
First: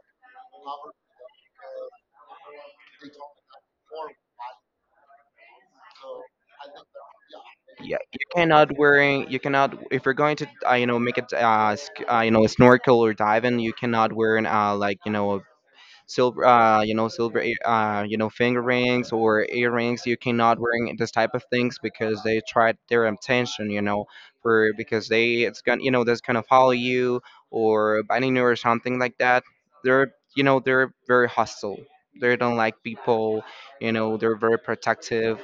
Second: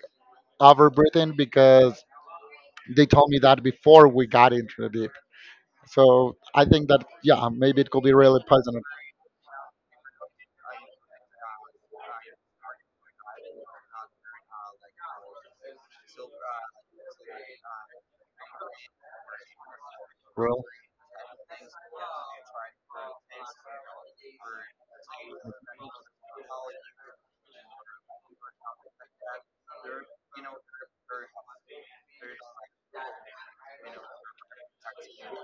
A: over breathing because they told me that before we got into the deep. So I think that yeah, maybe it
B: yeah.
A: could be
B: You
A: really pleasant
B: cannot
A: and
B: wearing. You cannot, if you're going to, you know, make it, you know, snorkel or dive in. You cannot wear an, like, you know, silver, you know, silver, you know, finger rings or earrings. You cannot
A: real.
B: wearing this type of things, because they tried their intention, you know, for, because they, it's gonna, you know, that's gonna follow you or biting you or something like that. They're you know they're very hostile. They don't like people, you know. They're very protective,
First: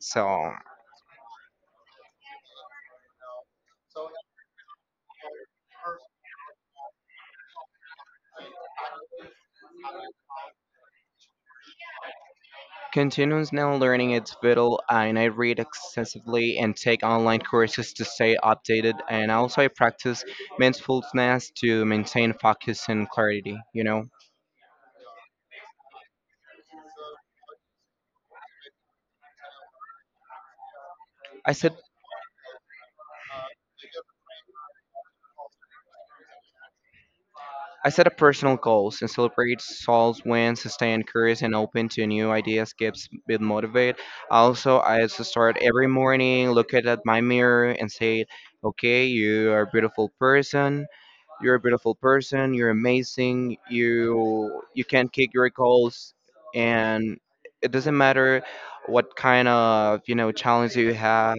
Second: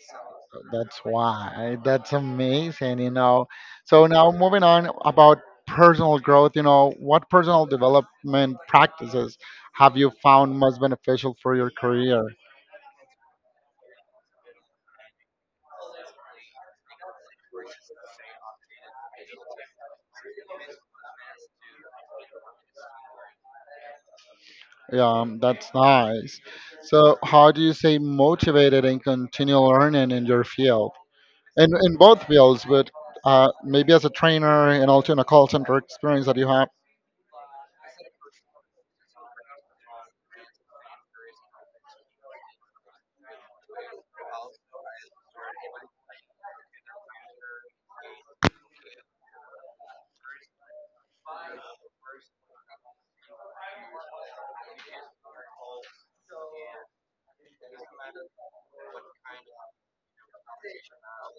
B: so.
A: That's why. That's amazing, you know. So now moving on about personal growth, you know, what personal development practices have you found most beneficial for your career?
B: Continues now learning is vital, and I read extensively and take online courses to stay updated, and also I practice mindfulness to maintain focus and clarity, you know.
A: That's nice. So how do you stay motivated and continue learning in your field?
B: I
A: in,
B: set
A: in both fields, but maybe as a trainer and also in a call center experience that you have,
B: I set up personal goals and celebrate small wins. Stay encouraged and open to new ideas keeps me motivated. Also, I also start every morning, look at my mirror and say, "Okay, you are a beautiful person. You're a beautiful person. You're amazing. You can kick your goals, and it doesn't matter what kind of, you know, challenge you have,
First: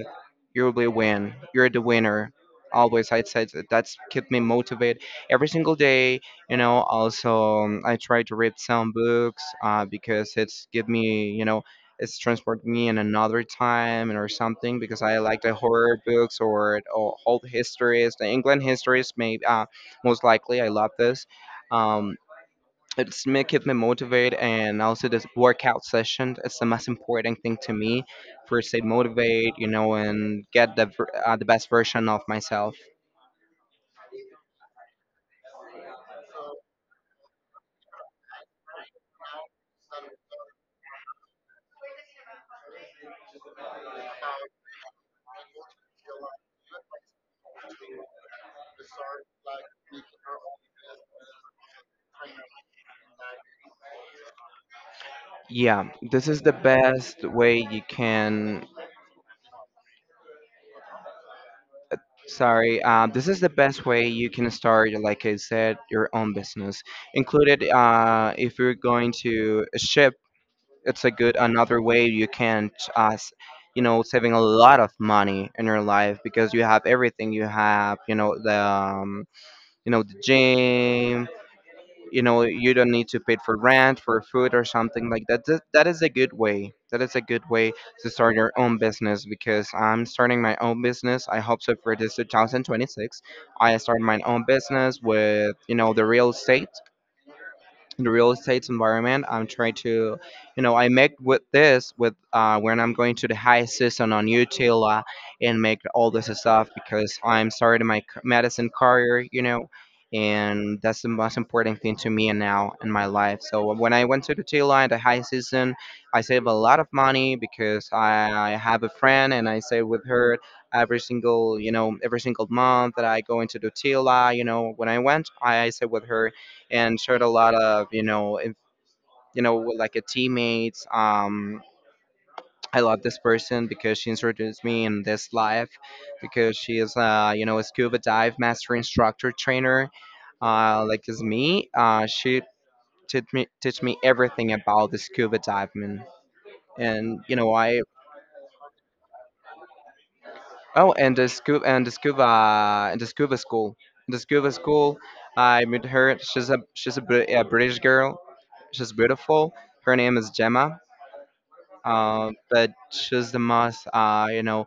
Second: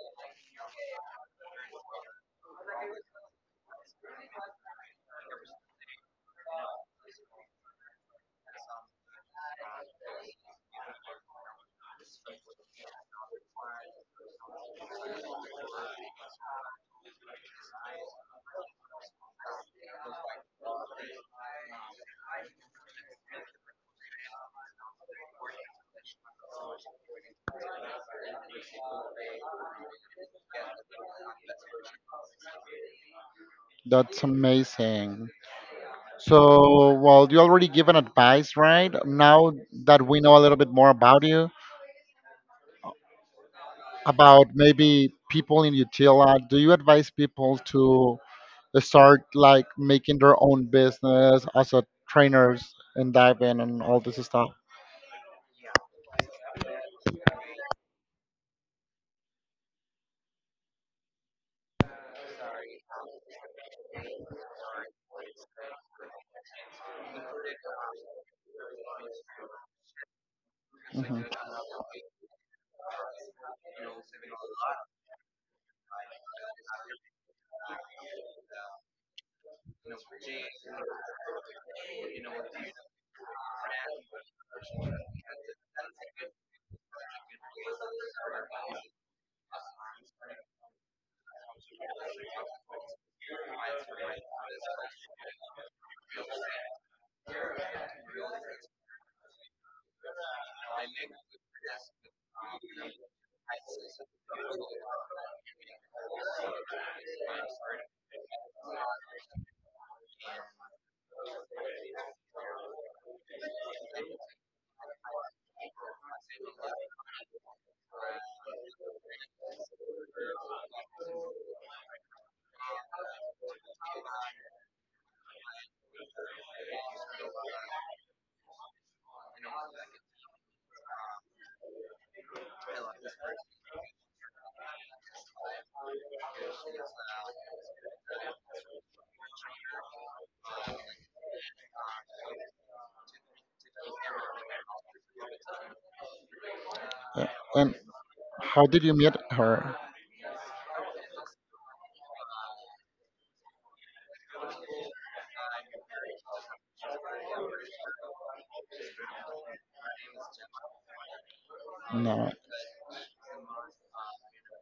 B: you will win. You're the winner." Always, I said that's kept me motivated every single day. You know, also, I try to read some books, because it's give me, you know, it's transport me in another time or something, because I like the horror books, or old histories, the England histories. Maybe, most likely I love this. Um, it's me keep me motivated, and also this workout session is the most important thing to me, for stay motivate, you know, and get the best version of myself.
A: that's amazing. So, well, you already given advice, right? Now that we know a little bit more about you, about maybe people in Utila, do you advise people to start like making their own business as a trainers and dive in and all this stuff?
B: Yeah, this is the best way you can sorry this is the best way you can start, like I said, your own business. Included, if you're going to ship, it's a
A: Hmm.
B: good another way you can, uh, s- you know, saving a lot of money in your life, because you have everything, you have, you know, the gym. You know, you don't need to pay for rent, for food or something like that, that is a good way, that is a good way to start your own business. Because I'm starting my own business, I hope so, for this 2026 I start my own business with, you know, the real estate, in the real estate environment. I'm trying to, I make with this with when I'm going to the high season on YouTube, and make all this stuff because I'm starting my medicine career, you know, and that's the most important thing to me and now in my life. So when I went to the Tila in the high season, I save a lot of money because I have a friend and I save with her every single, every single month that I go into the Tila. You know, when I went, I save with her and shared a lot of you know if, you know with, like a teammates. I love this person because she introduced me in this life because she is a scuba dive master instructor trainer, like as me. She teach me everything about the scuba diving. And you know
A: And
B: I
A: how did you meet her?
B: oh, and the scuba, and the scuba school. the scuba school I met her. She's a, a British girl. She's beautiful. Her name is Gemma.
A: No.
B: But she's the most, uh,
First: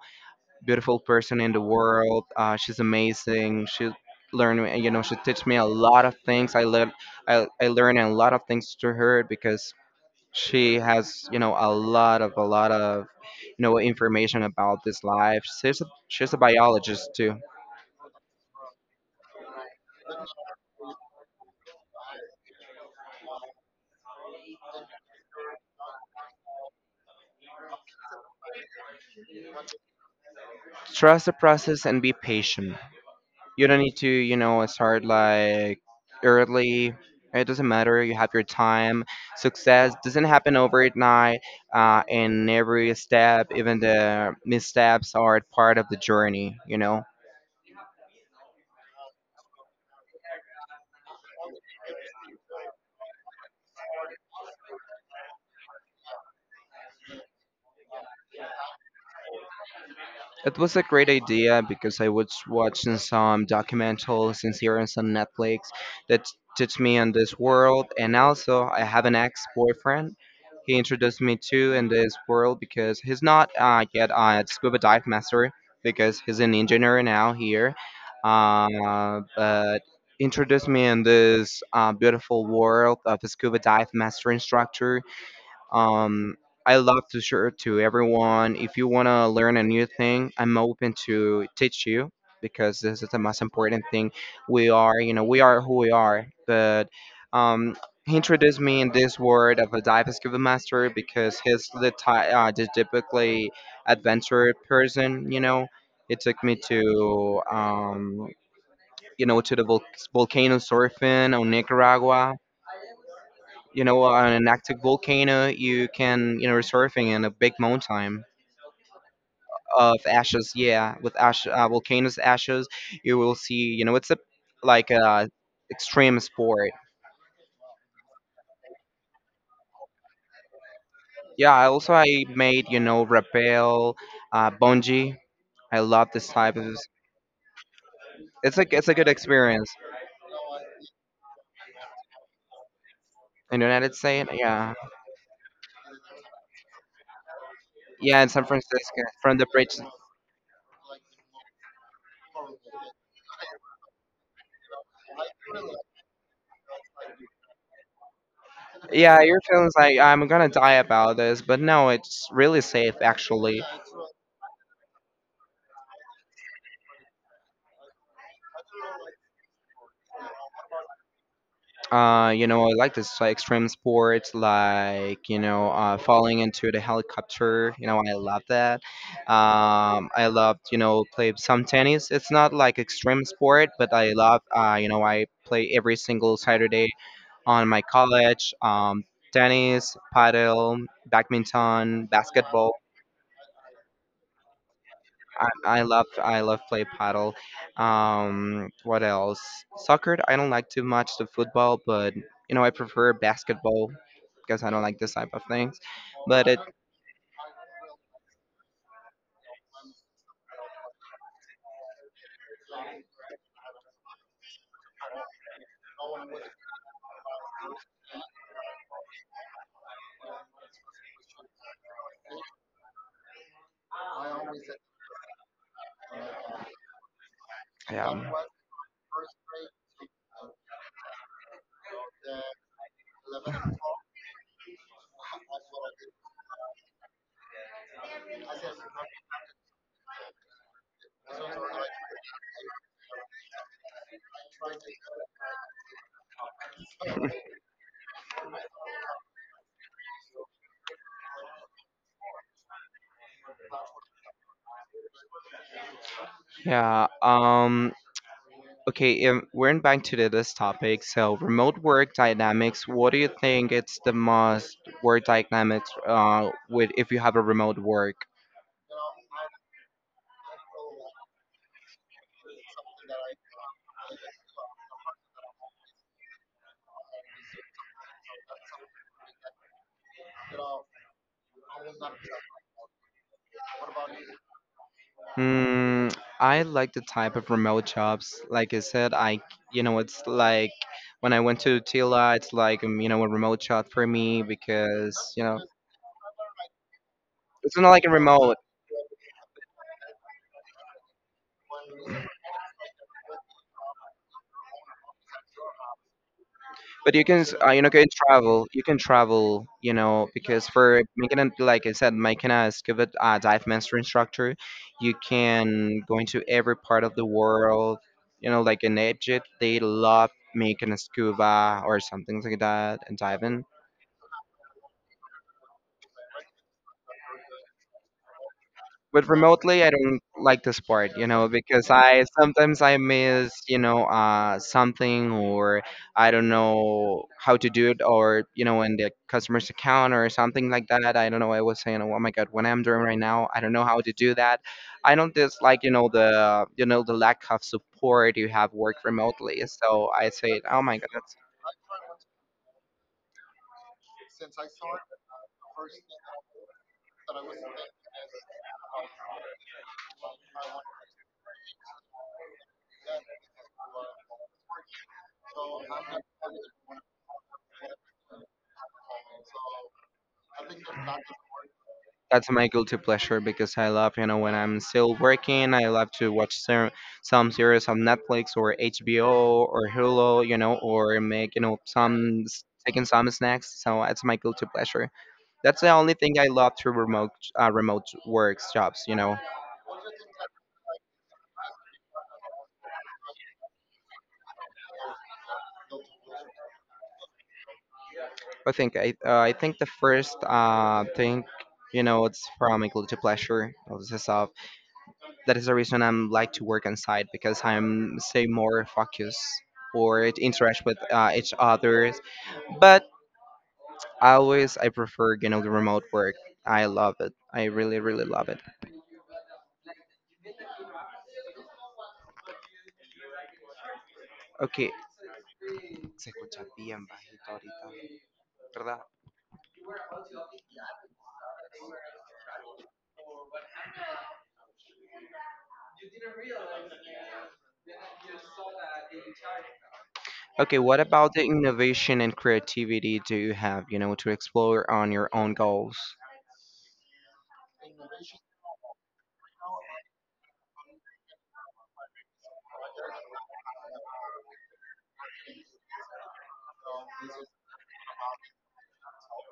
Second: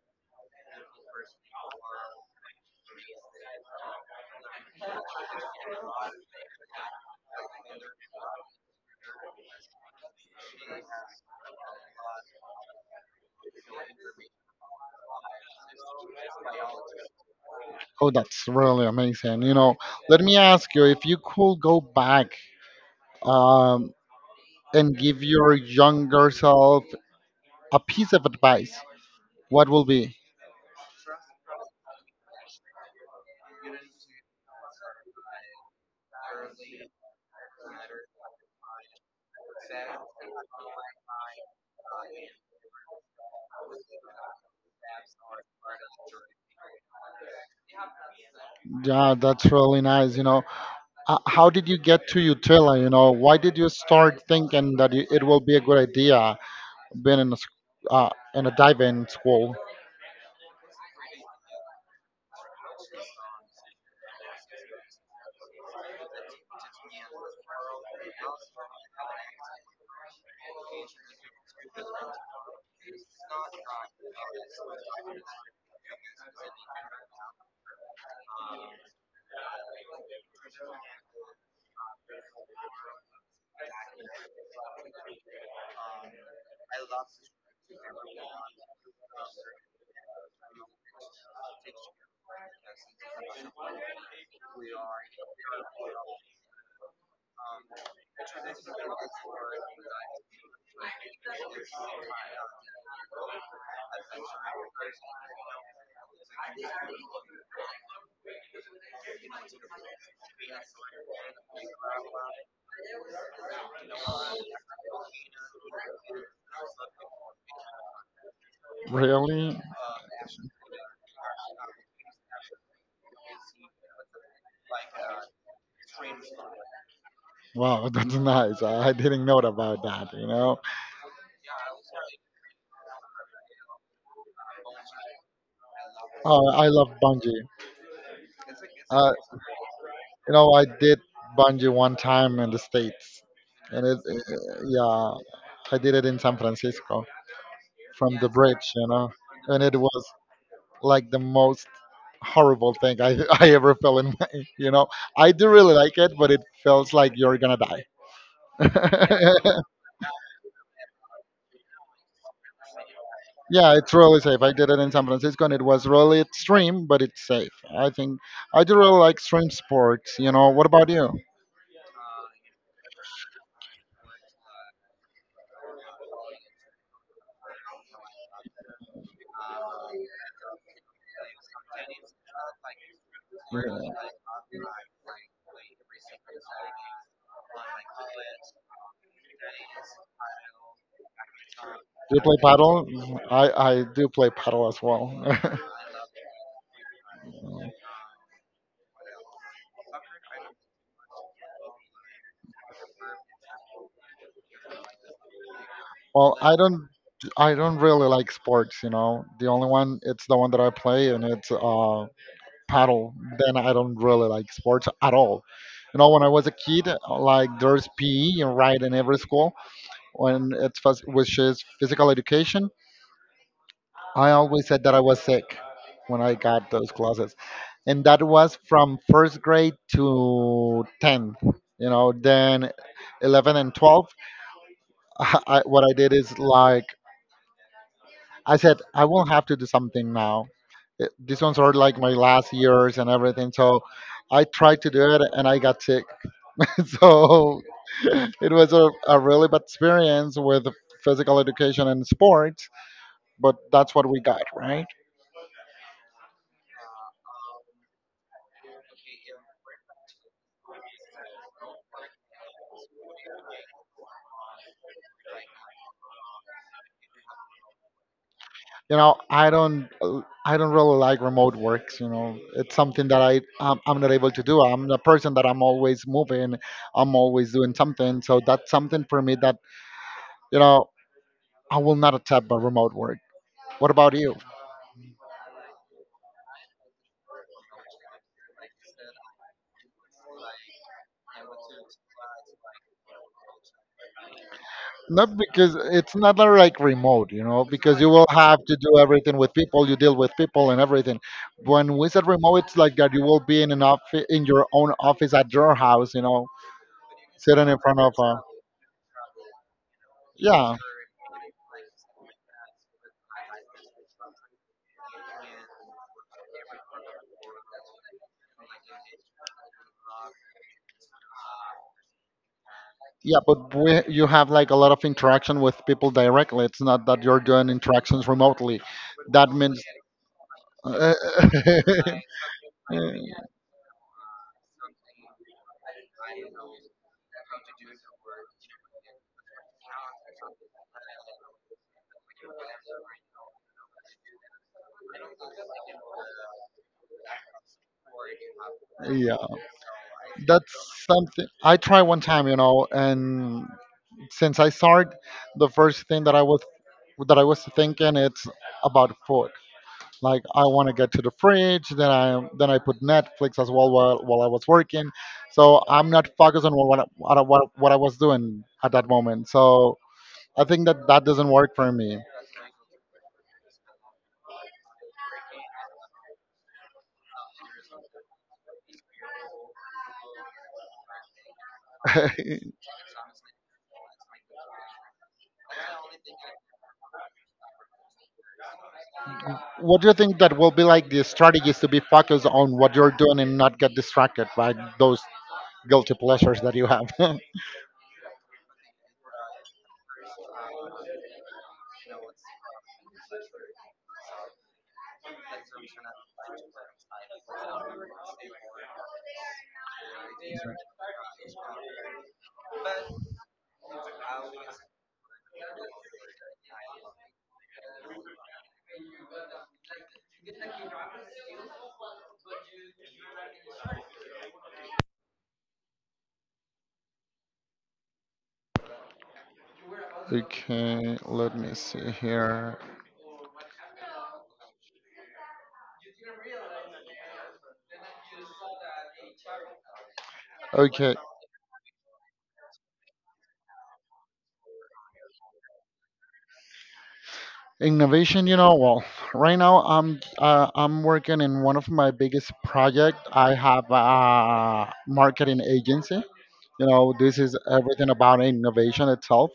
B: beautiful person in the world. She's amazing. She you know, she taught me a lot of things. I learned, I learned a lot of things through her because she has, you know, a lot of you know, information about this life. She's a biologist too.
A: Oh, that's really amazing. You know, let me ask you if you could go back um, and give your younger self a piece of advice, what will be?
B: Trust the process and be patient. You don't need to, you know, start like early. It doesn't matter. You have your time. Success doesn't happen overnight. And every step, even the missteps, are part of the journey. You know.
A: Yeah, that's really nice. You know, how did you get to Utila? You know, why did you start thinking that it will be a good idea being in a dive-in school?
B: It was a great idea because I was watching some documentaries and series on Netflix that touched me on this world. And also, I have an ex boyfriend. He introduced me to in this world because he's not, yet a scuba dive master because he's an engineer now here. But introduced me in this, beautiful world of a scuba dive master instructor. um, I love to share to everyone. If you want to learn a new thing, I'm open to teach you because this is the most important thing. We are, you know, we are who we are. But, um, he introduced me in this world of a dive scuba master because he's the, the typically adventure person, you know. It took me to, to the volcano surfing on Nicaragua. You know, on an active volcano you can, you know, surfing in a big mountain
A: Really?
B: of ashes. Yeah, with ash, volcanoes ashes. You will see, you know, it's a like a extreme sport.
A: Wow, that's nice. I didn't know about that, you know.
B: Yeah. I made, you know, rappel, bungee. I love this type
A: I
B: of,
A: love bungee.
B: it's like it's a good
A: Uh,
B: experience.
A: I did bungee one time in the States.
B: In the
A: And
B: United
A: it,
B: States, yeah.
A: yeah, I did it in San Francisco from
B: Yeah, in
A: the
B: San
A: bridge, you
B: Francisco
A: know.
B: from the
A: And it
B: bridge.
A: was like the most horrible thing I, I ever fell in. You know, I do really like it, but it feels like you're gonna die.
B: Yeah, your feelings like I'm gonna die about this, but no, it's really safe actually.
A: Yeah, it's really safe. I did it in San Francisco, and it was really extreme, but it's safe. I think I do really like extreme sports. You know, what about you?
B: You know, I like this like, extreme sports, like, you know, falling into the helicopter. You know, I love that. I loved, you know, play some tennis. It's not like extreme sport,
A: Do
B: but I love. You know, I play every single Saturday on my college. Tennis, paddle, badminton,
A: you play
B: basketball.
A: paddle? I I do play paddle as well.
B: I, I love play paddle. What else? Soccer. I don't like too much the football, but you know I prefer basketball because I don't like this type of things.
A: Well,
B: But
A: I
B: it,
A: don't. I don't really like sports, you know. The only one, it's the one that I play, and it's paddle. Then I don't really like sports at all. You know, when I was a kid, like there's PE and right in every school, when it's which is physical education. I always said that I was sick when I got those classes, and
B: yeah.
A: that was from first grade to 10th. You know, then 11 and 12. What I did is like I said, I will have to do something now these ones are like my last years and everything. So I tried to do it and I got sick. So it was a really bad experience with physical education and sports, but that's what we got, right?
B: Yeah. Okay, we're back to this topic. So remote work dynamics. What do you think it's the most work dynamics with if you have a remote work?
A: You know, I don't really like remote works, you know. It's something that I'm not able to do. I'm a person that I'm always moving. I'm always doing something, so that's something for me that, you know, I will not accept a remote work. What about you?
B: Mm, I like the type of remote jobs. Like I said, you know, it's like when I went to Tila, it's like, you know, a remote job for me
A: Not
B: because, you know,
A: because it's not like remote, you know,
B: it's not
A: because
B: like
A: you
B: a
A: will
B: remote,
A: have to do everything with people, you deal with people and everything. When we said remote, it's like that you will be in an office in your own office at your house, you know,
B: but you can,
A: sitting in
B: you know,
A: front of a.
B: can travel, you know, because
A: Yeah,
B: for making it, like I said, making a scuba, dive master instructor, you can go into every part of the world, you know, like in Egypt, they love making a scuba or something like that and
A: yeah.
B: diving.
A: But we, you have like a lot of interaction with people directly. It's not that you're doing interactions remotely.
B: But
A: That means
B: remotely, I don't like this part, you know, because I sometimes I miss, you know, something or I don't know how to do it, or you know, in the customer's account or something like that. I don't know. I was saying, oh my god, what I'm doing right now, I don't know how to do that. I don't dislike, you know the lack of support you have work
A: yeah,
B: remotely. So I say, oh my
A: that's
B: god.
A: something I tried one time, you know, and since I started, the first thing that I was thinking it's about food. Like I want to get to the fridge, then I put Netflix as well while I was working. So I'm not focused on what I was doing at that moment. So I think that that doesn't work for me.
B: That's my guilty pleasure because I love, you know, when I'm still working, I love to watch some series on Netflix or HBO or Hulu, you know, or make, you know, taking some snacks. So that's my guilty pleasure. That's the only thing I love to remote, remote works jobs, you know.
A: What do you think that will be like the strategies to be focused on what you're doing and not get distracted by those guilty pleasures that you have?
B: I think I think the first thing, you know, it's from my guilty pleasure. This is That is the reason I'm like to work on site because I'm say more focused or it interact with, each others. But I prefer, you know, the remote work. I love it. I really really love it. Okay, se escucha bien bajito ahorita, ¿verdad?
A: Okay, let me see here.
B: Okay, what
A: Okay,
B: about the innovation and creativity do you have, you know, to explore on your own goals?
A: innovation, you know, well, right now I'm working in one of my biggest project. I have a marketing agency. You know, this is everything about innovation itself.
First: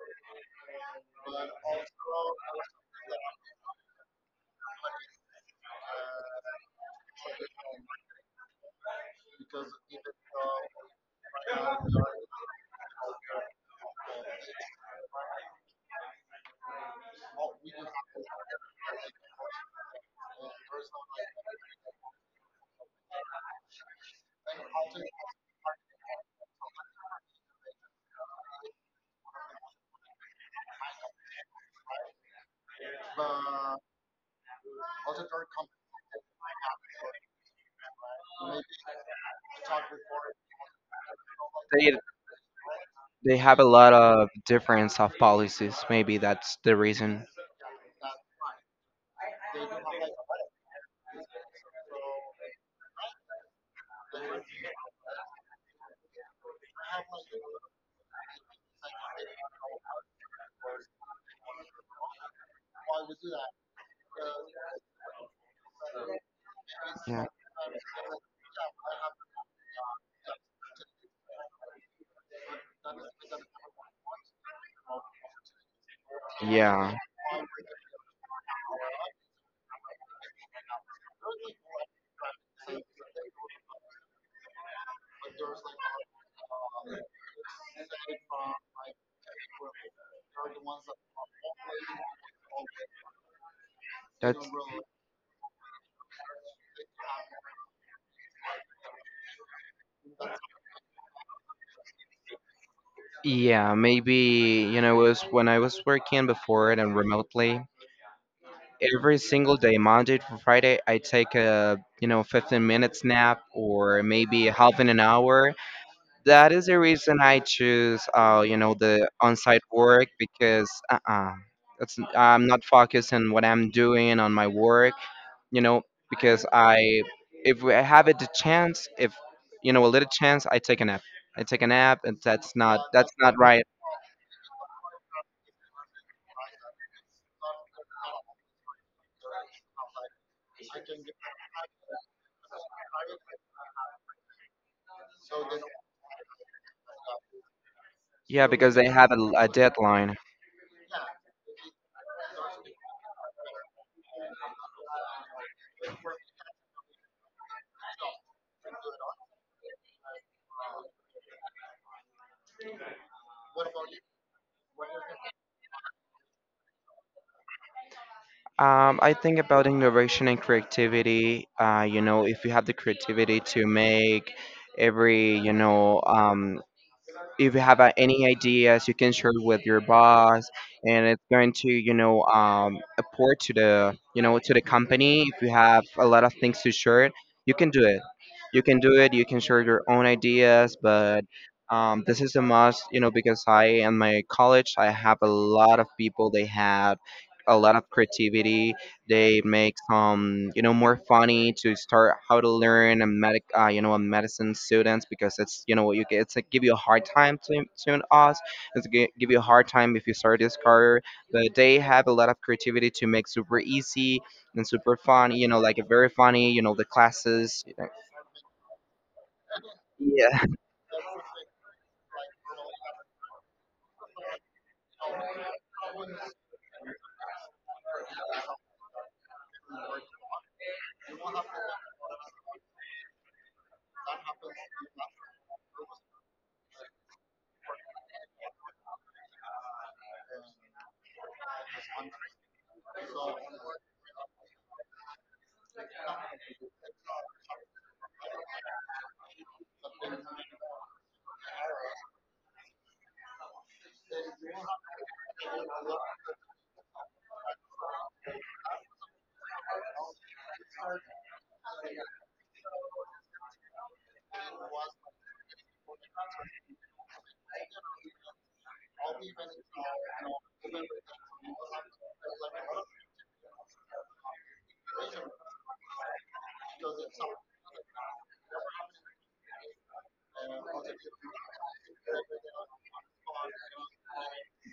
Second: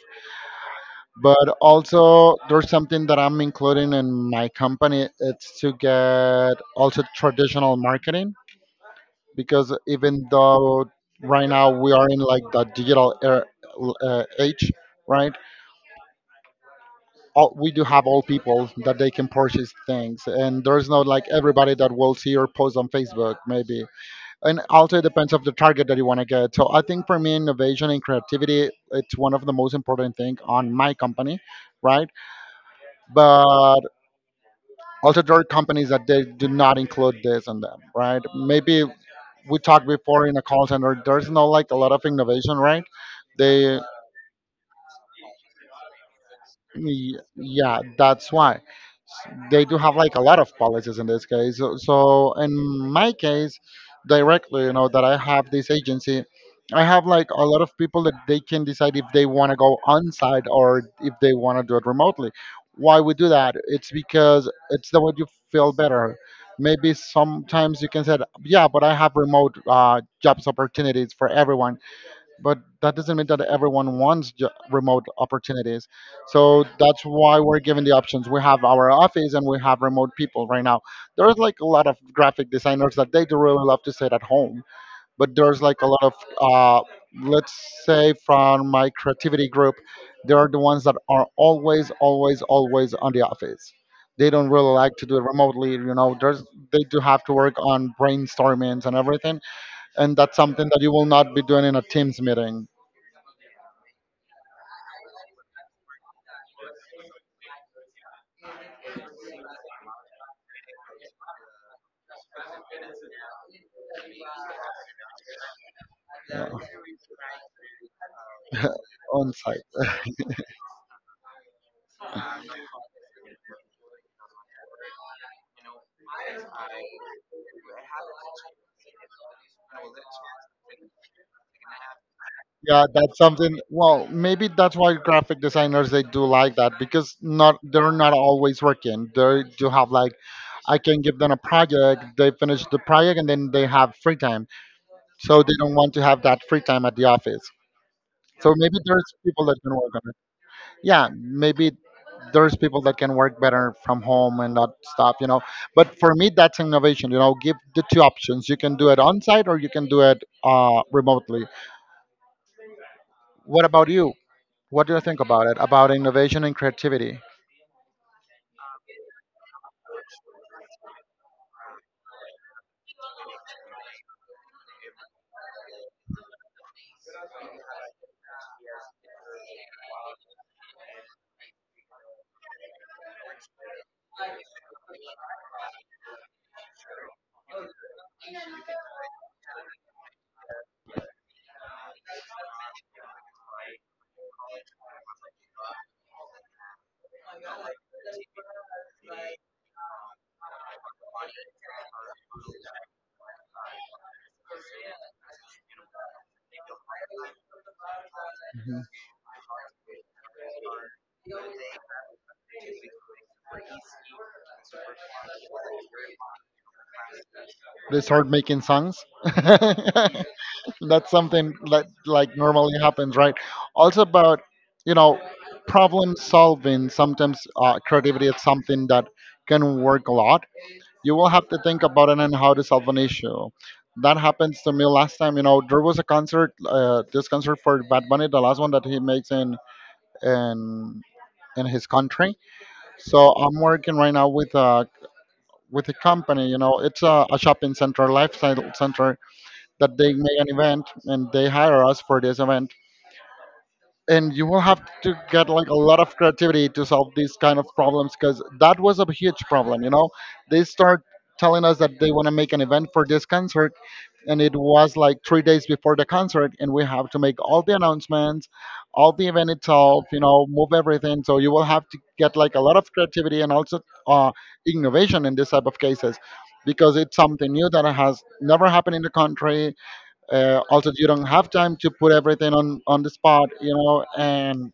A: But also, there's something that I'm including in my company. It's to get also traditional marketing because even though right now we are in like the digital era, age, right? We do have all people that they can purchase things, and there's no like everybody that will see your post on Facebook maybe. And also it depends of the target that you want to get. So I think for me innovation and creativity it's one of the most important thing on my company, right? But also there are companies that they do not include this in them, right? Maybe we talked before in a call center there's no like a lot
B: They
A: of innovation, right?
B: they have a
A: they
B: lot of difference of policies. Maybe that's the
A: Y-
B: reason.
A: Yeah, that's why they do have like a lot of policies in this case. So in my case, directly, you know, that I have this agency, I have like a lot of people that they can decide if they want to go on site or if they want to do it remotely. Why we do that? It's because it's the way you feel better. Maybe
B: Yeah.
A: sometimes you can say, yeah, but I have remote jobs opportunities for everyone, but that doesn't mean that everyone wants remote opportunities. So
B: Yeah.
A: that's why we're given the options. We have our office and we have remote people right now. There's like a lot of graphic designers that they do really love to sit at home, but there's like a lot of, uh, let's say, from my creativity group, they are the ones that are always, always, always on the office. They
B: That's
A: don't really like to do it remotely, you know. There's They do have to work on brainstormings and everything, and that's something that you will not be doing in a Teams meeting.
B: yeah, maybe you know, it was when I was working before it and remotely. Every single day, Monday to Friday, I take a you know 15 minutes nap or maybe half in an hour. That is the reason I choose you know the
A: On
B: on-site
A: site.
B: work because it's I'm not focused on what I'm doing on my work. You know, because I, if I have it the chance, if you know a little chance, I take a nap. I take a nap, and
A: Yeah,
B: that's
A: that's
B: not
A: something.
B: right.
A: Well, maybe that's why graphic designers they do like that because not they're not always working. They do have like I can give them a project, they finish the project, and then they have free time. So they don't want to have that free time at the office.
B: Yeah,
A: So
B: because
A: maybe
B: they
A: there's
B: have
A: people
B: a
A: that can work on
B: deadline.
A: it. Yeah, maybe there's people that can work better from home and not stuff, you know. But for me, that's innovation. You know, give the two options. You can do it on site or you can do it remotely. What about you? What do you think about it? About innovation and creativity?
B: I think about innovation and creativity. You know, if you have the creativity to make every, if you have, any ideas you can share with your boss and it's going to, apport to the, to the company. If you have a lot of things to share, you can do it. You can share your own ideas. But, this is a must, you know, because I and my college, I have a lot of people, they have a lot of creativity. They make some, you know, more funny to start how to learn a medic you know, a medicine students because it's, you know, you get it's like give you a hard time to us.
A: Mhm.
B: Give you a hard time if you start this career, but they have a lot of creativity to make super easy and super fun, you know, like a very funny, you know, the classes.
A: They start making songs.
B: Yeah.
A: That's something that like normally happens, right? Also about, you know problem solving sometimes creativity is something that can work a lot. You will have to think about it and how to solve an issue. That happens to me last time, you know. There was a concert, this concert for Bad Bunny, the last one that he makes in in his country. So I'm working right now with a company, you know. It's a shopping center, lifestyle center, that they make an event and they hire us for this event. And you will have to get like a lot of creativity to solve these kind of problems, because that was a huge problem, you know. They start telling us that they want to make an event for this concert, and it was like 3 days before the concert, and we have to make all the announcements, all the event itself, you know, move everything. So you will have to get like a lot of creativity and also uh, innovation in this type of cases, because it's something new that has never happened in the country. Also, you don't have time to put everything on the spot, you know, and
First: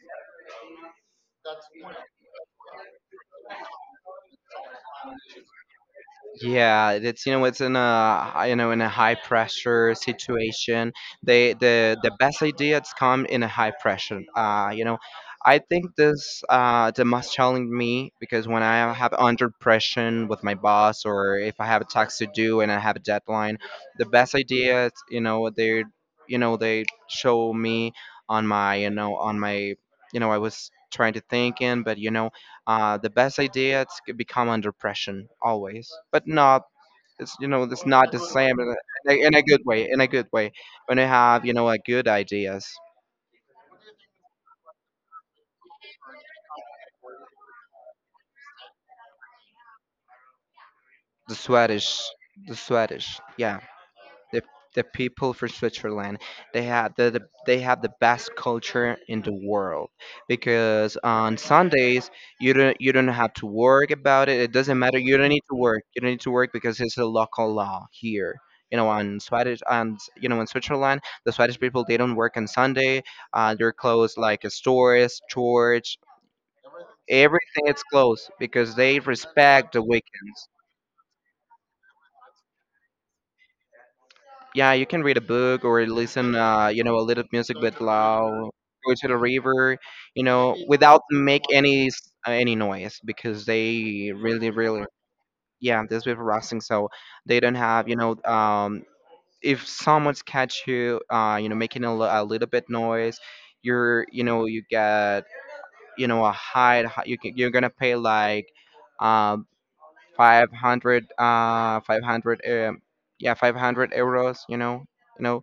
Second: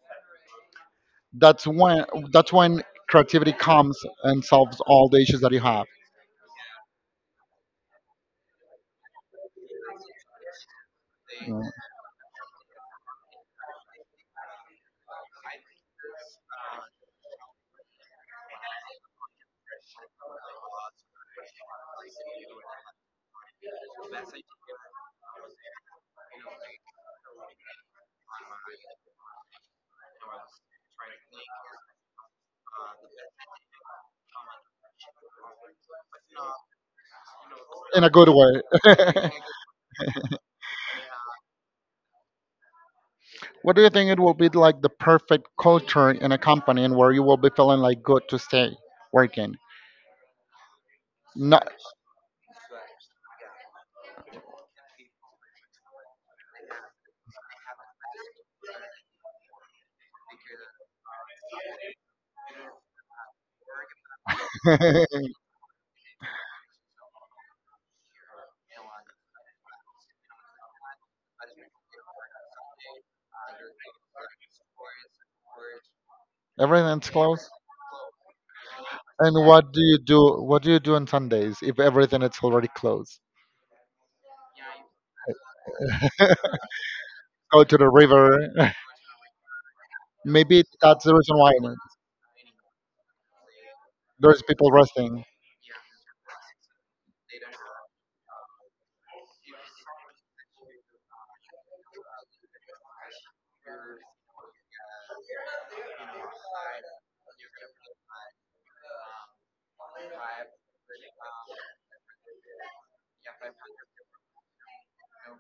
A: that's when that's when creativity comes and solves all the issues that you have.
B: Yeah, it's, you know, it's in a, you know, in a high pressure situation.
A: You know.
B: The best ideas come in a high pressure. You know, I think this, the most challenge me because when I have under pressure with my boss or if I have a task to do and I have a deadline, the best ideas, you know they show me on my, on my, you know. I was trying to think in, but you know, the best ideas become under pressure always, but not. It's, you know, it's
A: In
B: not
A: a
B: the
A: good
B: same
A: way.
B: in a good way. In a good way, when you have, you know, a good ideas,
A: What do you think it will be like the perfect culture in a company and where you will be feeling like good to stay working?
B: the
A: Not
B: Swedish, the Swedish, yeah. the the people from Switzerland they had the they have the best culture in the world because on Sundays you don't have to work about it, it doesn't matter. you don't need to work you don't need to work because it's a local law here, you know. On Swedish, and you know, in Switzerland, the Swedish people they don't work on Sunday. They're closed, like stores, church,
A: everything's closed.
B: everything is closed because they
A: And
B: respect
A: what
B: the
A: do you do?
B: weekends.
A: What do you do on Sundays if everything is already closed?
B: Yeah, you can read a book or listen you know, a little music
A: Go
B: with
A: to the
B: loud,
A: river.
B: go to the river, you know,
A: Maybe
B: without
A: that's the reason
B: make
A: why
B: any noise because they
A: there's
B: really,
A: people
B: really,
A: resting.
B: yeah, this with rusting. So they don't have, you know, if someone's catch you you know, making a little bit noise, you're you know you get, you know, a high, you can, you're gonna pay like, um 500, 500, yeah, 500 EUR, you know. You know,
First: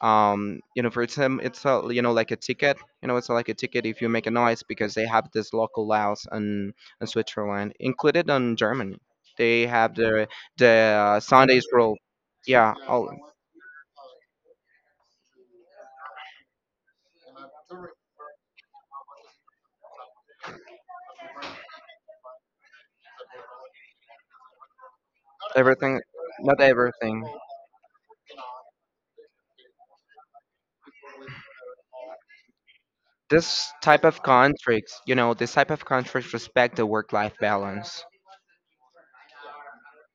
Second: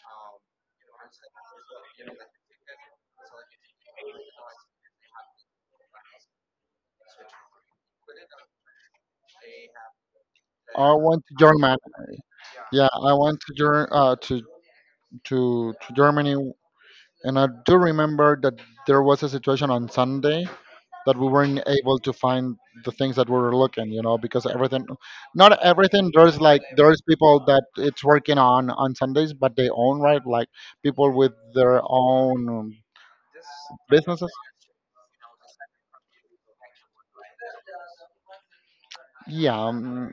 B: you know, for them, you know, like a ticket, you know. It's like a ticket if you make a noise because they have this local laws. And in Switzerland, included in Germany, they have the, the
A: I
B: uh,
A: went to
B: Sundays
A: Germany.
B: rule. Yeah,
A: Yeah,
B: all,
A: I went to to to Germany, and I do remember that there was a situation on Sunday that we weren't able to find the things that we were looking, you know, because everything, not
B: everything.
A: everything. There's
B: Not
A: like there's
B: everything.
A: people that it's working on Sundays, but they own, right? Like people with their own
B: This type of
A: businesses.
B: contracts, you know, this type of contracts respect the work life balance,
A: Yeah,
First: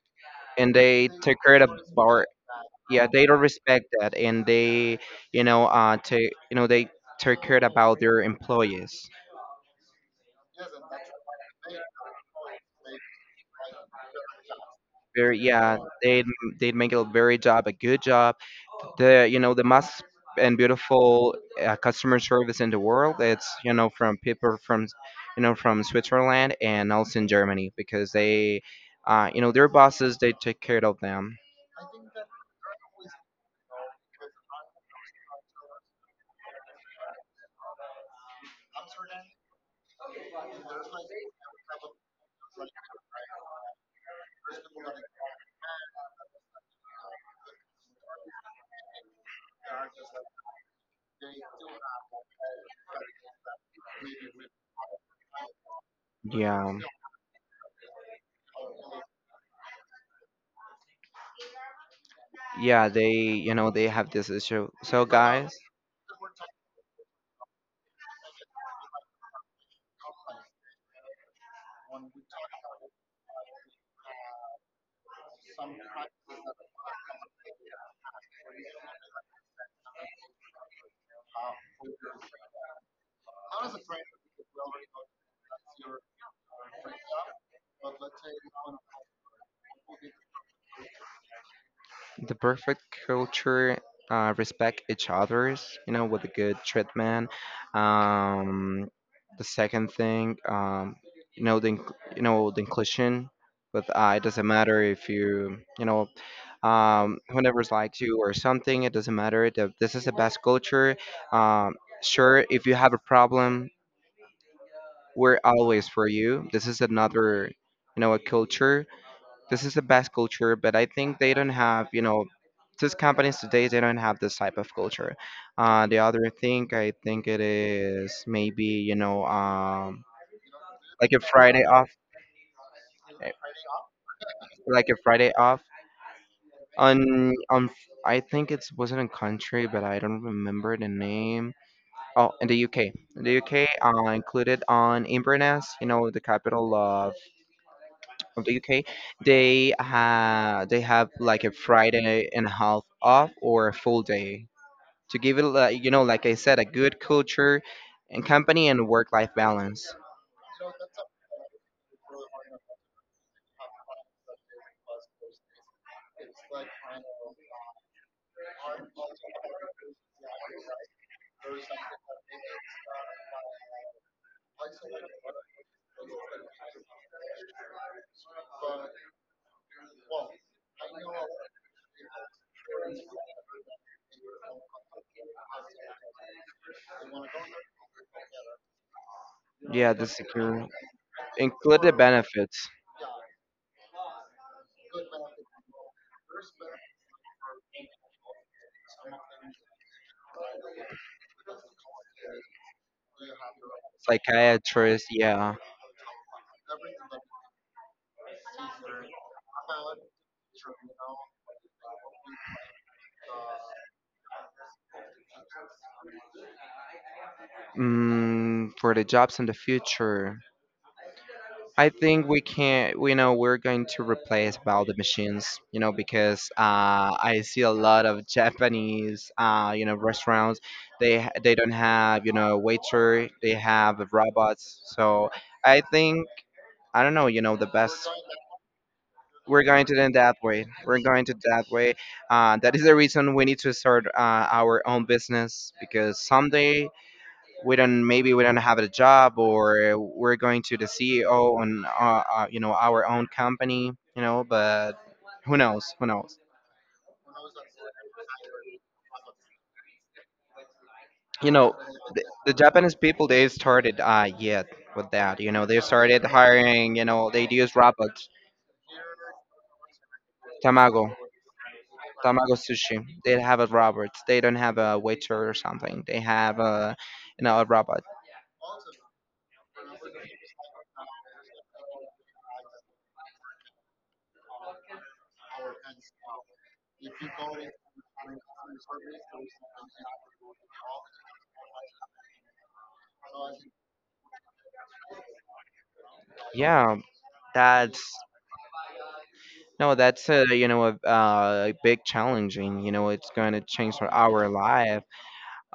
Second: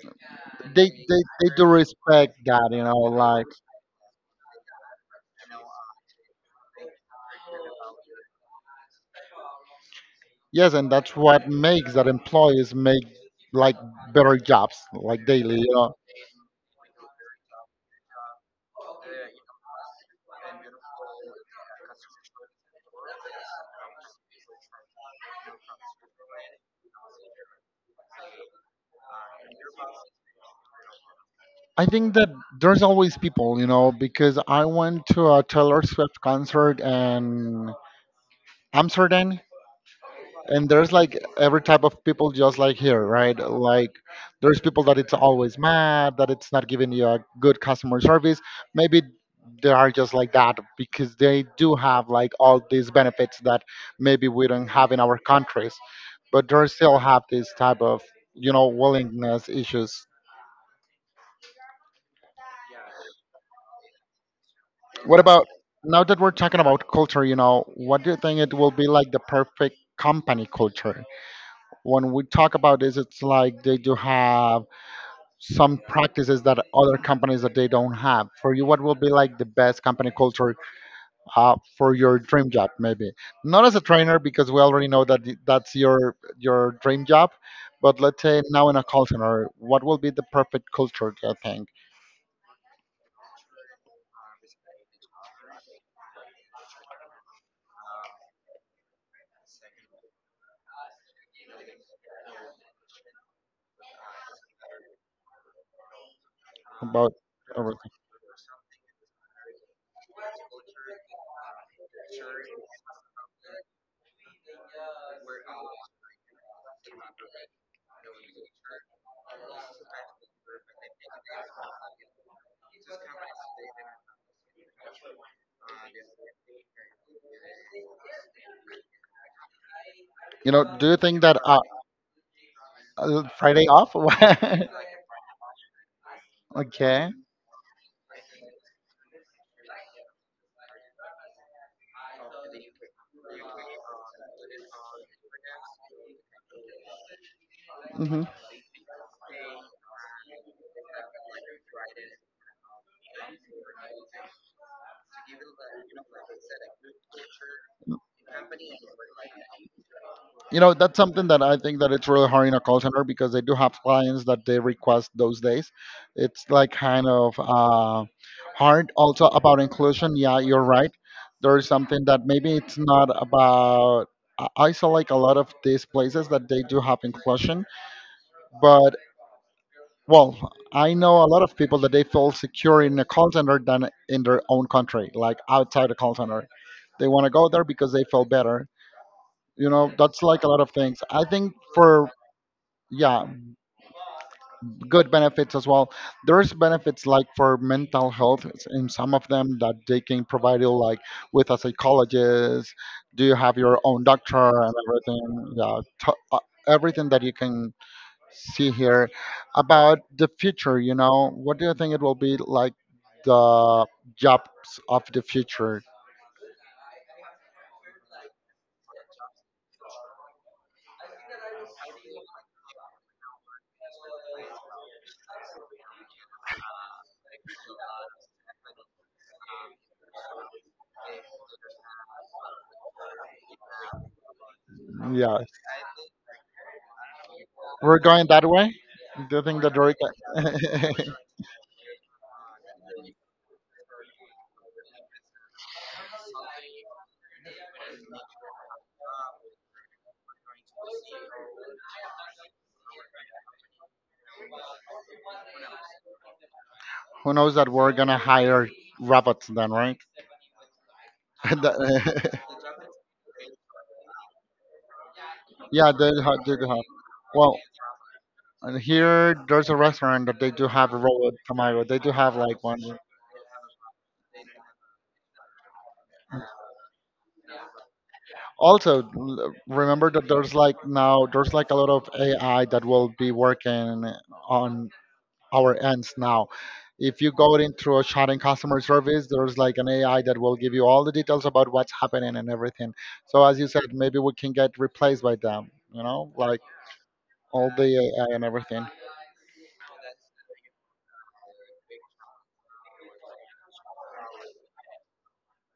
B: and
A: they,
B: they
A: they
B: take
A: they
B: care
A: do
B: of, bar,
A: respect that, you know,
B: yeah, they don't
A: like
B: respect that. And they, you know, to you know, they take care about their employees,
A: yes, and that's what makes that employees make like better jobs, like
B: very,
A: daily. You
B: yeah.
A: know?
B: They'd they'd make a very job, a good job. The, you know, the most and beautiful customer service in the world, it's, you know, from people from, you know, from Switzerland and also in Germany, because they, you know, their bosses, they take care of them.
A: I think that there's always people, you know, because I went to a Taylor Swift concert in Amsterdam, and there's like every type of people just like here, right? Like there's people that it's always mad, that it's not giving you a good customer service. Maybe they are just like that because they do have like all these benefits that maybe we don't have in our countries, but they
B: Yeah,
A: still have this type of, you know, willingness issues.
B: yeah, they, you know, they have this issue, so,
A: What about
B: guys.
A: now that we're talking about culture, you know, what do you think it will be like the perfect company culture? When we talk about this, it's like they do have some practices that other companies that they don't have. For you, what will be like the best company culture for your dream job, maybe? Not as a trainer, because we already know that that's your dream job. But let's say now in a call center, what will be the perfect culture, do you think?
B: The perfect culture, respect each other's, you know, with a good treatment. um, the second thing, you know, the you know, the inclusion, with, it doesn't matter if you, you know,
A: About
B: whoever
A: everything.
B: likes you or something, it doesn't matter, this is the best culture. um, sure, if you have a problem, we're always for you, this is another, you know, a culture. This is the best culture, but I think they don't have, you know, these companies today, they don't have this type of culture. The other thing I think it is, maybe, you know,
A: You know, do you
B: like a
A: think that
B: Friday off,
A: Friday off? What?
B: like a Friday off.
A: Okay.
B: On, I think it wasn't a country, but I don't remember the name. Oh, in the UK, in the UK, included on Inverness, you know, the capital
A: Hmm.
B: of the UK, they ha they have like a Friday and a half off, or a full day, to give it like, you know, like I said, a good culture and company, and work life balance.
A: You know, that's something that I think that it's really hard in a call center, because they do have clients that they request those days. It's like kind of hard. Also about inclusion, yeah, you're right. There is something that maybe it's not about I saw like a lot of these places that they do have inclusion, but well, I know a lot of people that they feel secure in a call center than in their own country, like outside the call center. They want to go there because they feel better. You know,
B: Yeah, the
A: that's like a lot
B: secure,
A: of things, I think.
B: include the
A: For
B: benefits.
A: yeah, good benefits as well. There's benefits like for mental health in some of them that they can provide you like with a psychologist. Do you have your own doctor and
B: Psychiatrist.
A: everything?
B: Yeah.
A: Yeah, everything that you can see here about the future. You know, what do you think it will be like the jobs of the future?
B: Mm, for the jobs in the future. I think we can't, you know, we're going to replace all the machines, you know, because I see a lot of Japanese, you know, restaurants. They they don't have, you know, a waiter. They have robots. So
A: Yeah,
B: I think, I don't know, you know, the
A: we're
B: best.
A: going that way. Do you think
B: We're
A: that
B: going to do it that way, we're
A: we
B: going to that way. That is the reason we need to start our own business, because someday we don't, maybe we don't have a job, or we're going to the CEO on you know, our own company, you know. But who knows, who knows.
A: who knows that we're gonna hire robots then, right?
B: You know,
A: The-
B: the Japanese people, they started yet with that, you know, they
A: yeah,
B: started
A: they do have.
B: hiring, you know, they
A: Well,
B: use robots.
A: and here there's a restaurant that they do have a
B: Tamago,
A: robot tomato. They do have
B: tamago
A: like one.
B: sushi, they have a robot, they don't have a waiter or something, they have a, you know, a robot,
A: Also, remember that there's like now there's like a lot of AI that will be working on our ends now. If you go into a chat in customer service, there's like an AI that will give you all the details about what's happening and everything. So as you said, maybe we can get replaced by them. You know, like
B: yeah.
A: all the
B: that's
A: AI and everything.
B: No, that's a, you know, a big challenging. You know, it's going to change for our life.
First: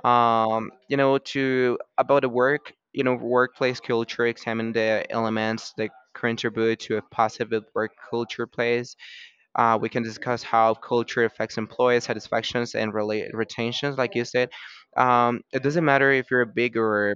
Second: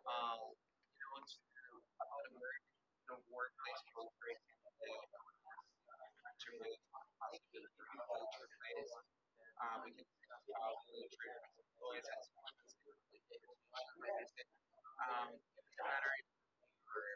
B: You know, to about the work, you know, workplace culture, examine the elements that contribute to a positive work culture place, we can discuss how culture affects employee satisfactions and relate retentions, like you said. It doesn't matter if you're a big or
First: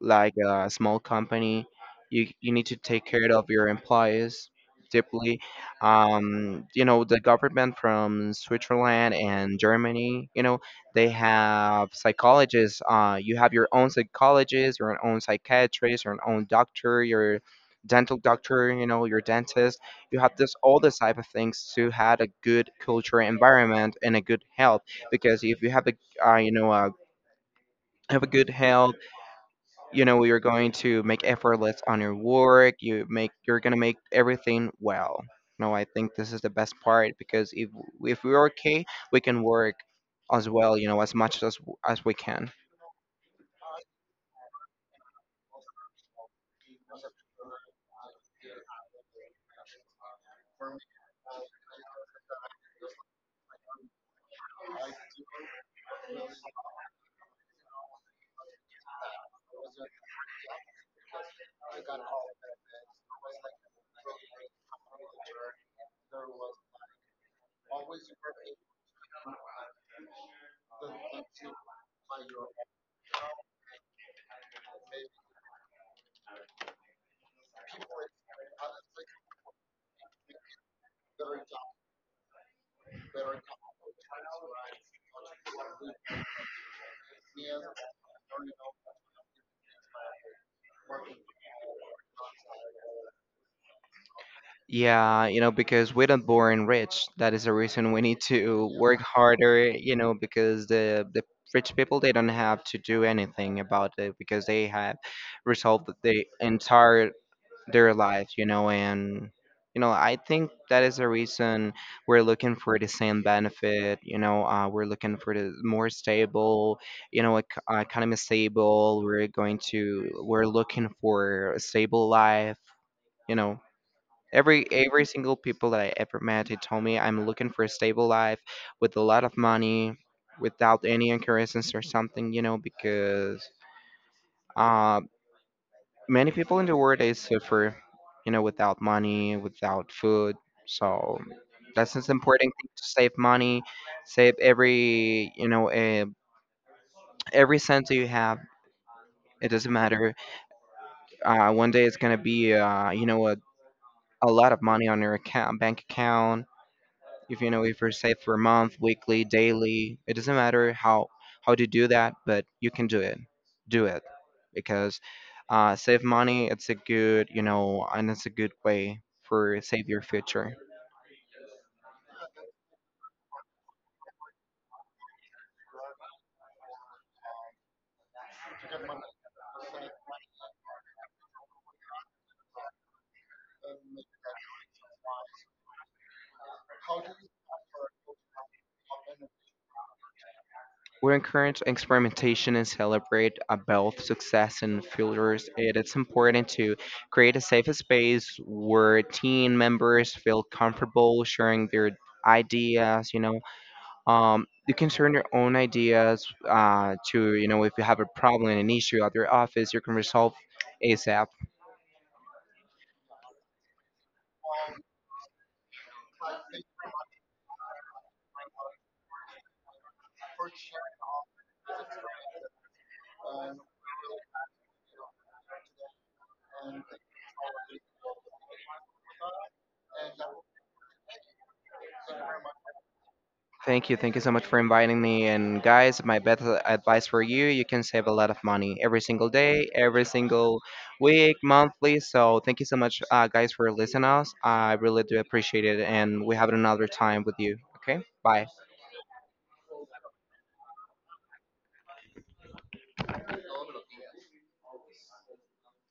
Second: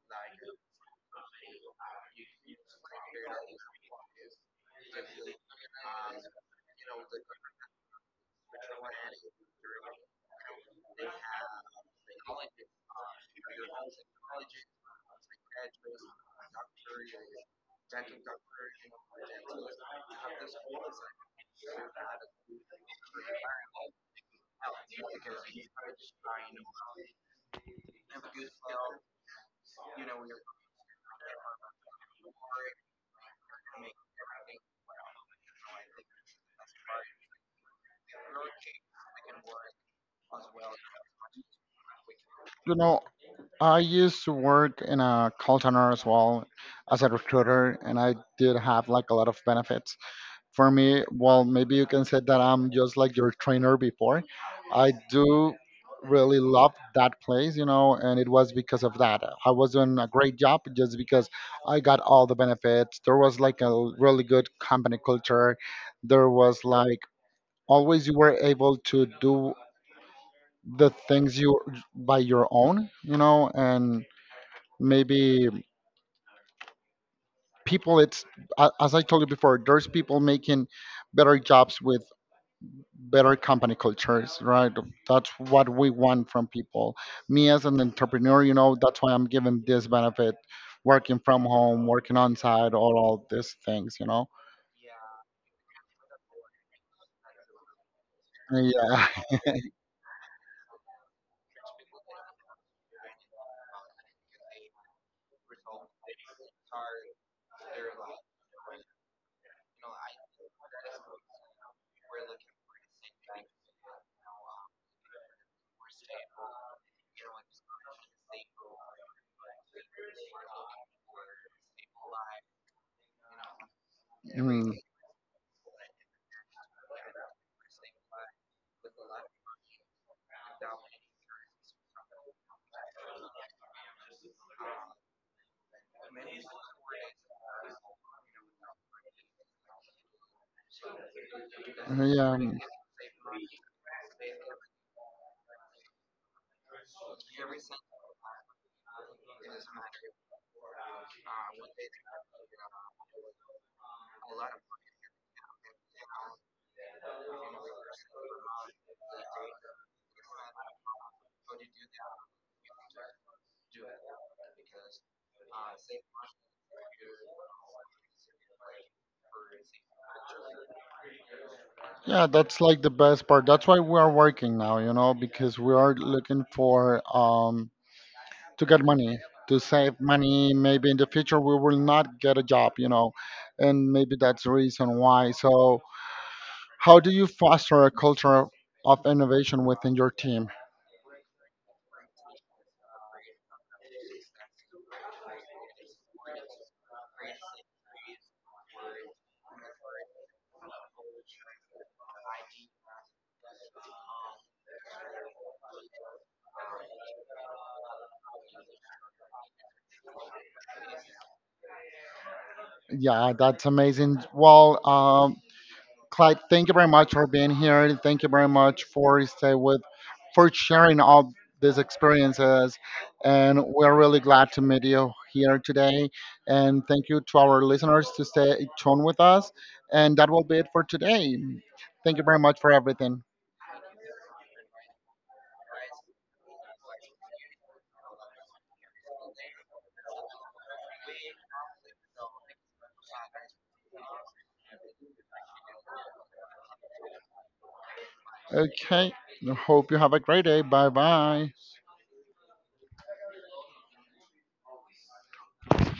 B: like a small company. You need to take care of your employees deeply. You know, the government from Switzerland and Germany. You know, they have psychologists. You have your own psychologist, your own psychiatrist, your own doctor, your dental doctor, you know, your dentist. You have this, all this type of things to have a good culture environment and a good health. Because if you have a, you know, a, have a good health, you know, you're going to make effortless on your work, you make you're going to make everything well. No, I think this is the best part, because if we're okay, we can work as well, you know, as much as we can.
A: You know, I used to work in a call center as well as a recruiter, and I did have like a lot of benefits. For me, well, maybe you can say that I'm just like your trainer before. I do really love that place, you know, and it was because of that. I was doing a great job just because I got all the benefits. There was like a really good company culture. There was like always you were able to do the things you by your own, you know, and maybe people it's as I told you before, there's people making better jobs with better company cultures, right? That's what we want from people. Me as an entrepreneur, you know, that's why I'm given this benefit, working from home, working on site, all these things, you know.
B: Yeah, you know, because we're not born rich. That is the reason we need to work
A: Yeah.
B: harder, you know, because the rich people, they don't have to do anything about it because they have resolved the entire their life, you know. And you know, I think that is the reason we're looking for the same benefit. You know, we're looking for the more stable, you know, economy stable. We're looking for a stable life. You know. Every
A: Mm.
B: every single people that I ever met, they told me, I'm looking for a stable life with a lot of money, without any incarnations or something, you know. Because, uh, many people in the world, they suffer, you know, without money, without food. So that's an
A: Yeah.
B: important
A: Mm.
B: thing, to save money, save every, you know, every cent that you have. It doesn't matter. One day it's gonna be, you know, a lot of money on your account, bank account. If you know, if you're saved for a month, weekly, daily, it doesn't matter how to do that, but you can do it. Do it. Because, save money, it's a good, you know, and it's a good way for save your future.
A: Yeah, that's like the best part. That's why we are working now, you know, because we are looking for to get money, to save money. Maybe in the future we will not get a job, you know, and maybe that's the reason why. So, how do you foster a culture of innovation within your team?
B: We encourage experimentation and celebrate both success and failures. It is important to create a safe space where team members feel comfortable sharing their ideas, you know. You can turn your own ideas, to, you know, if you have a problem, an issue at your office, you can resolve ASAP.
A: Yeah, that's amazing. Well, Clyde, thank you very much for being here. Thank you very much for stay with, for sharing all these experiences, and we're really glad to meet you here today. And thank you to our listeners to stay tuned with us. And that will be it for today. Thank you very much for everything.
B: Thank you so much for inviting me, and guys, my best advice for you, you can save a lot of money every single day, every single week, monthly. So thank you so much, guys, for listening us, I really do appreciate it, and we have another time with you, okay, bye.
A: Okay, hope you have a great day. Bye bye.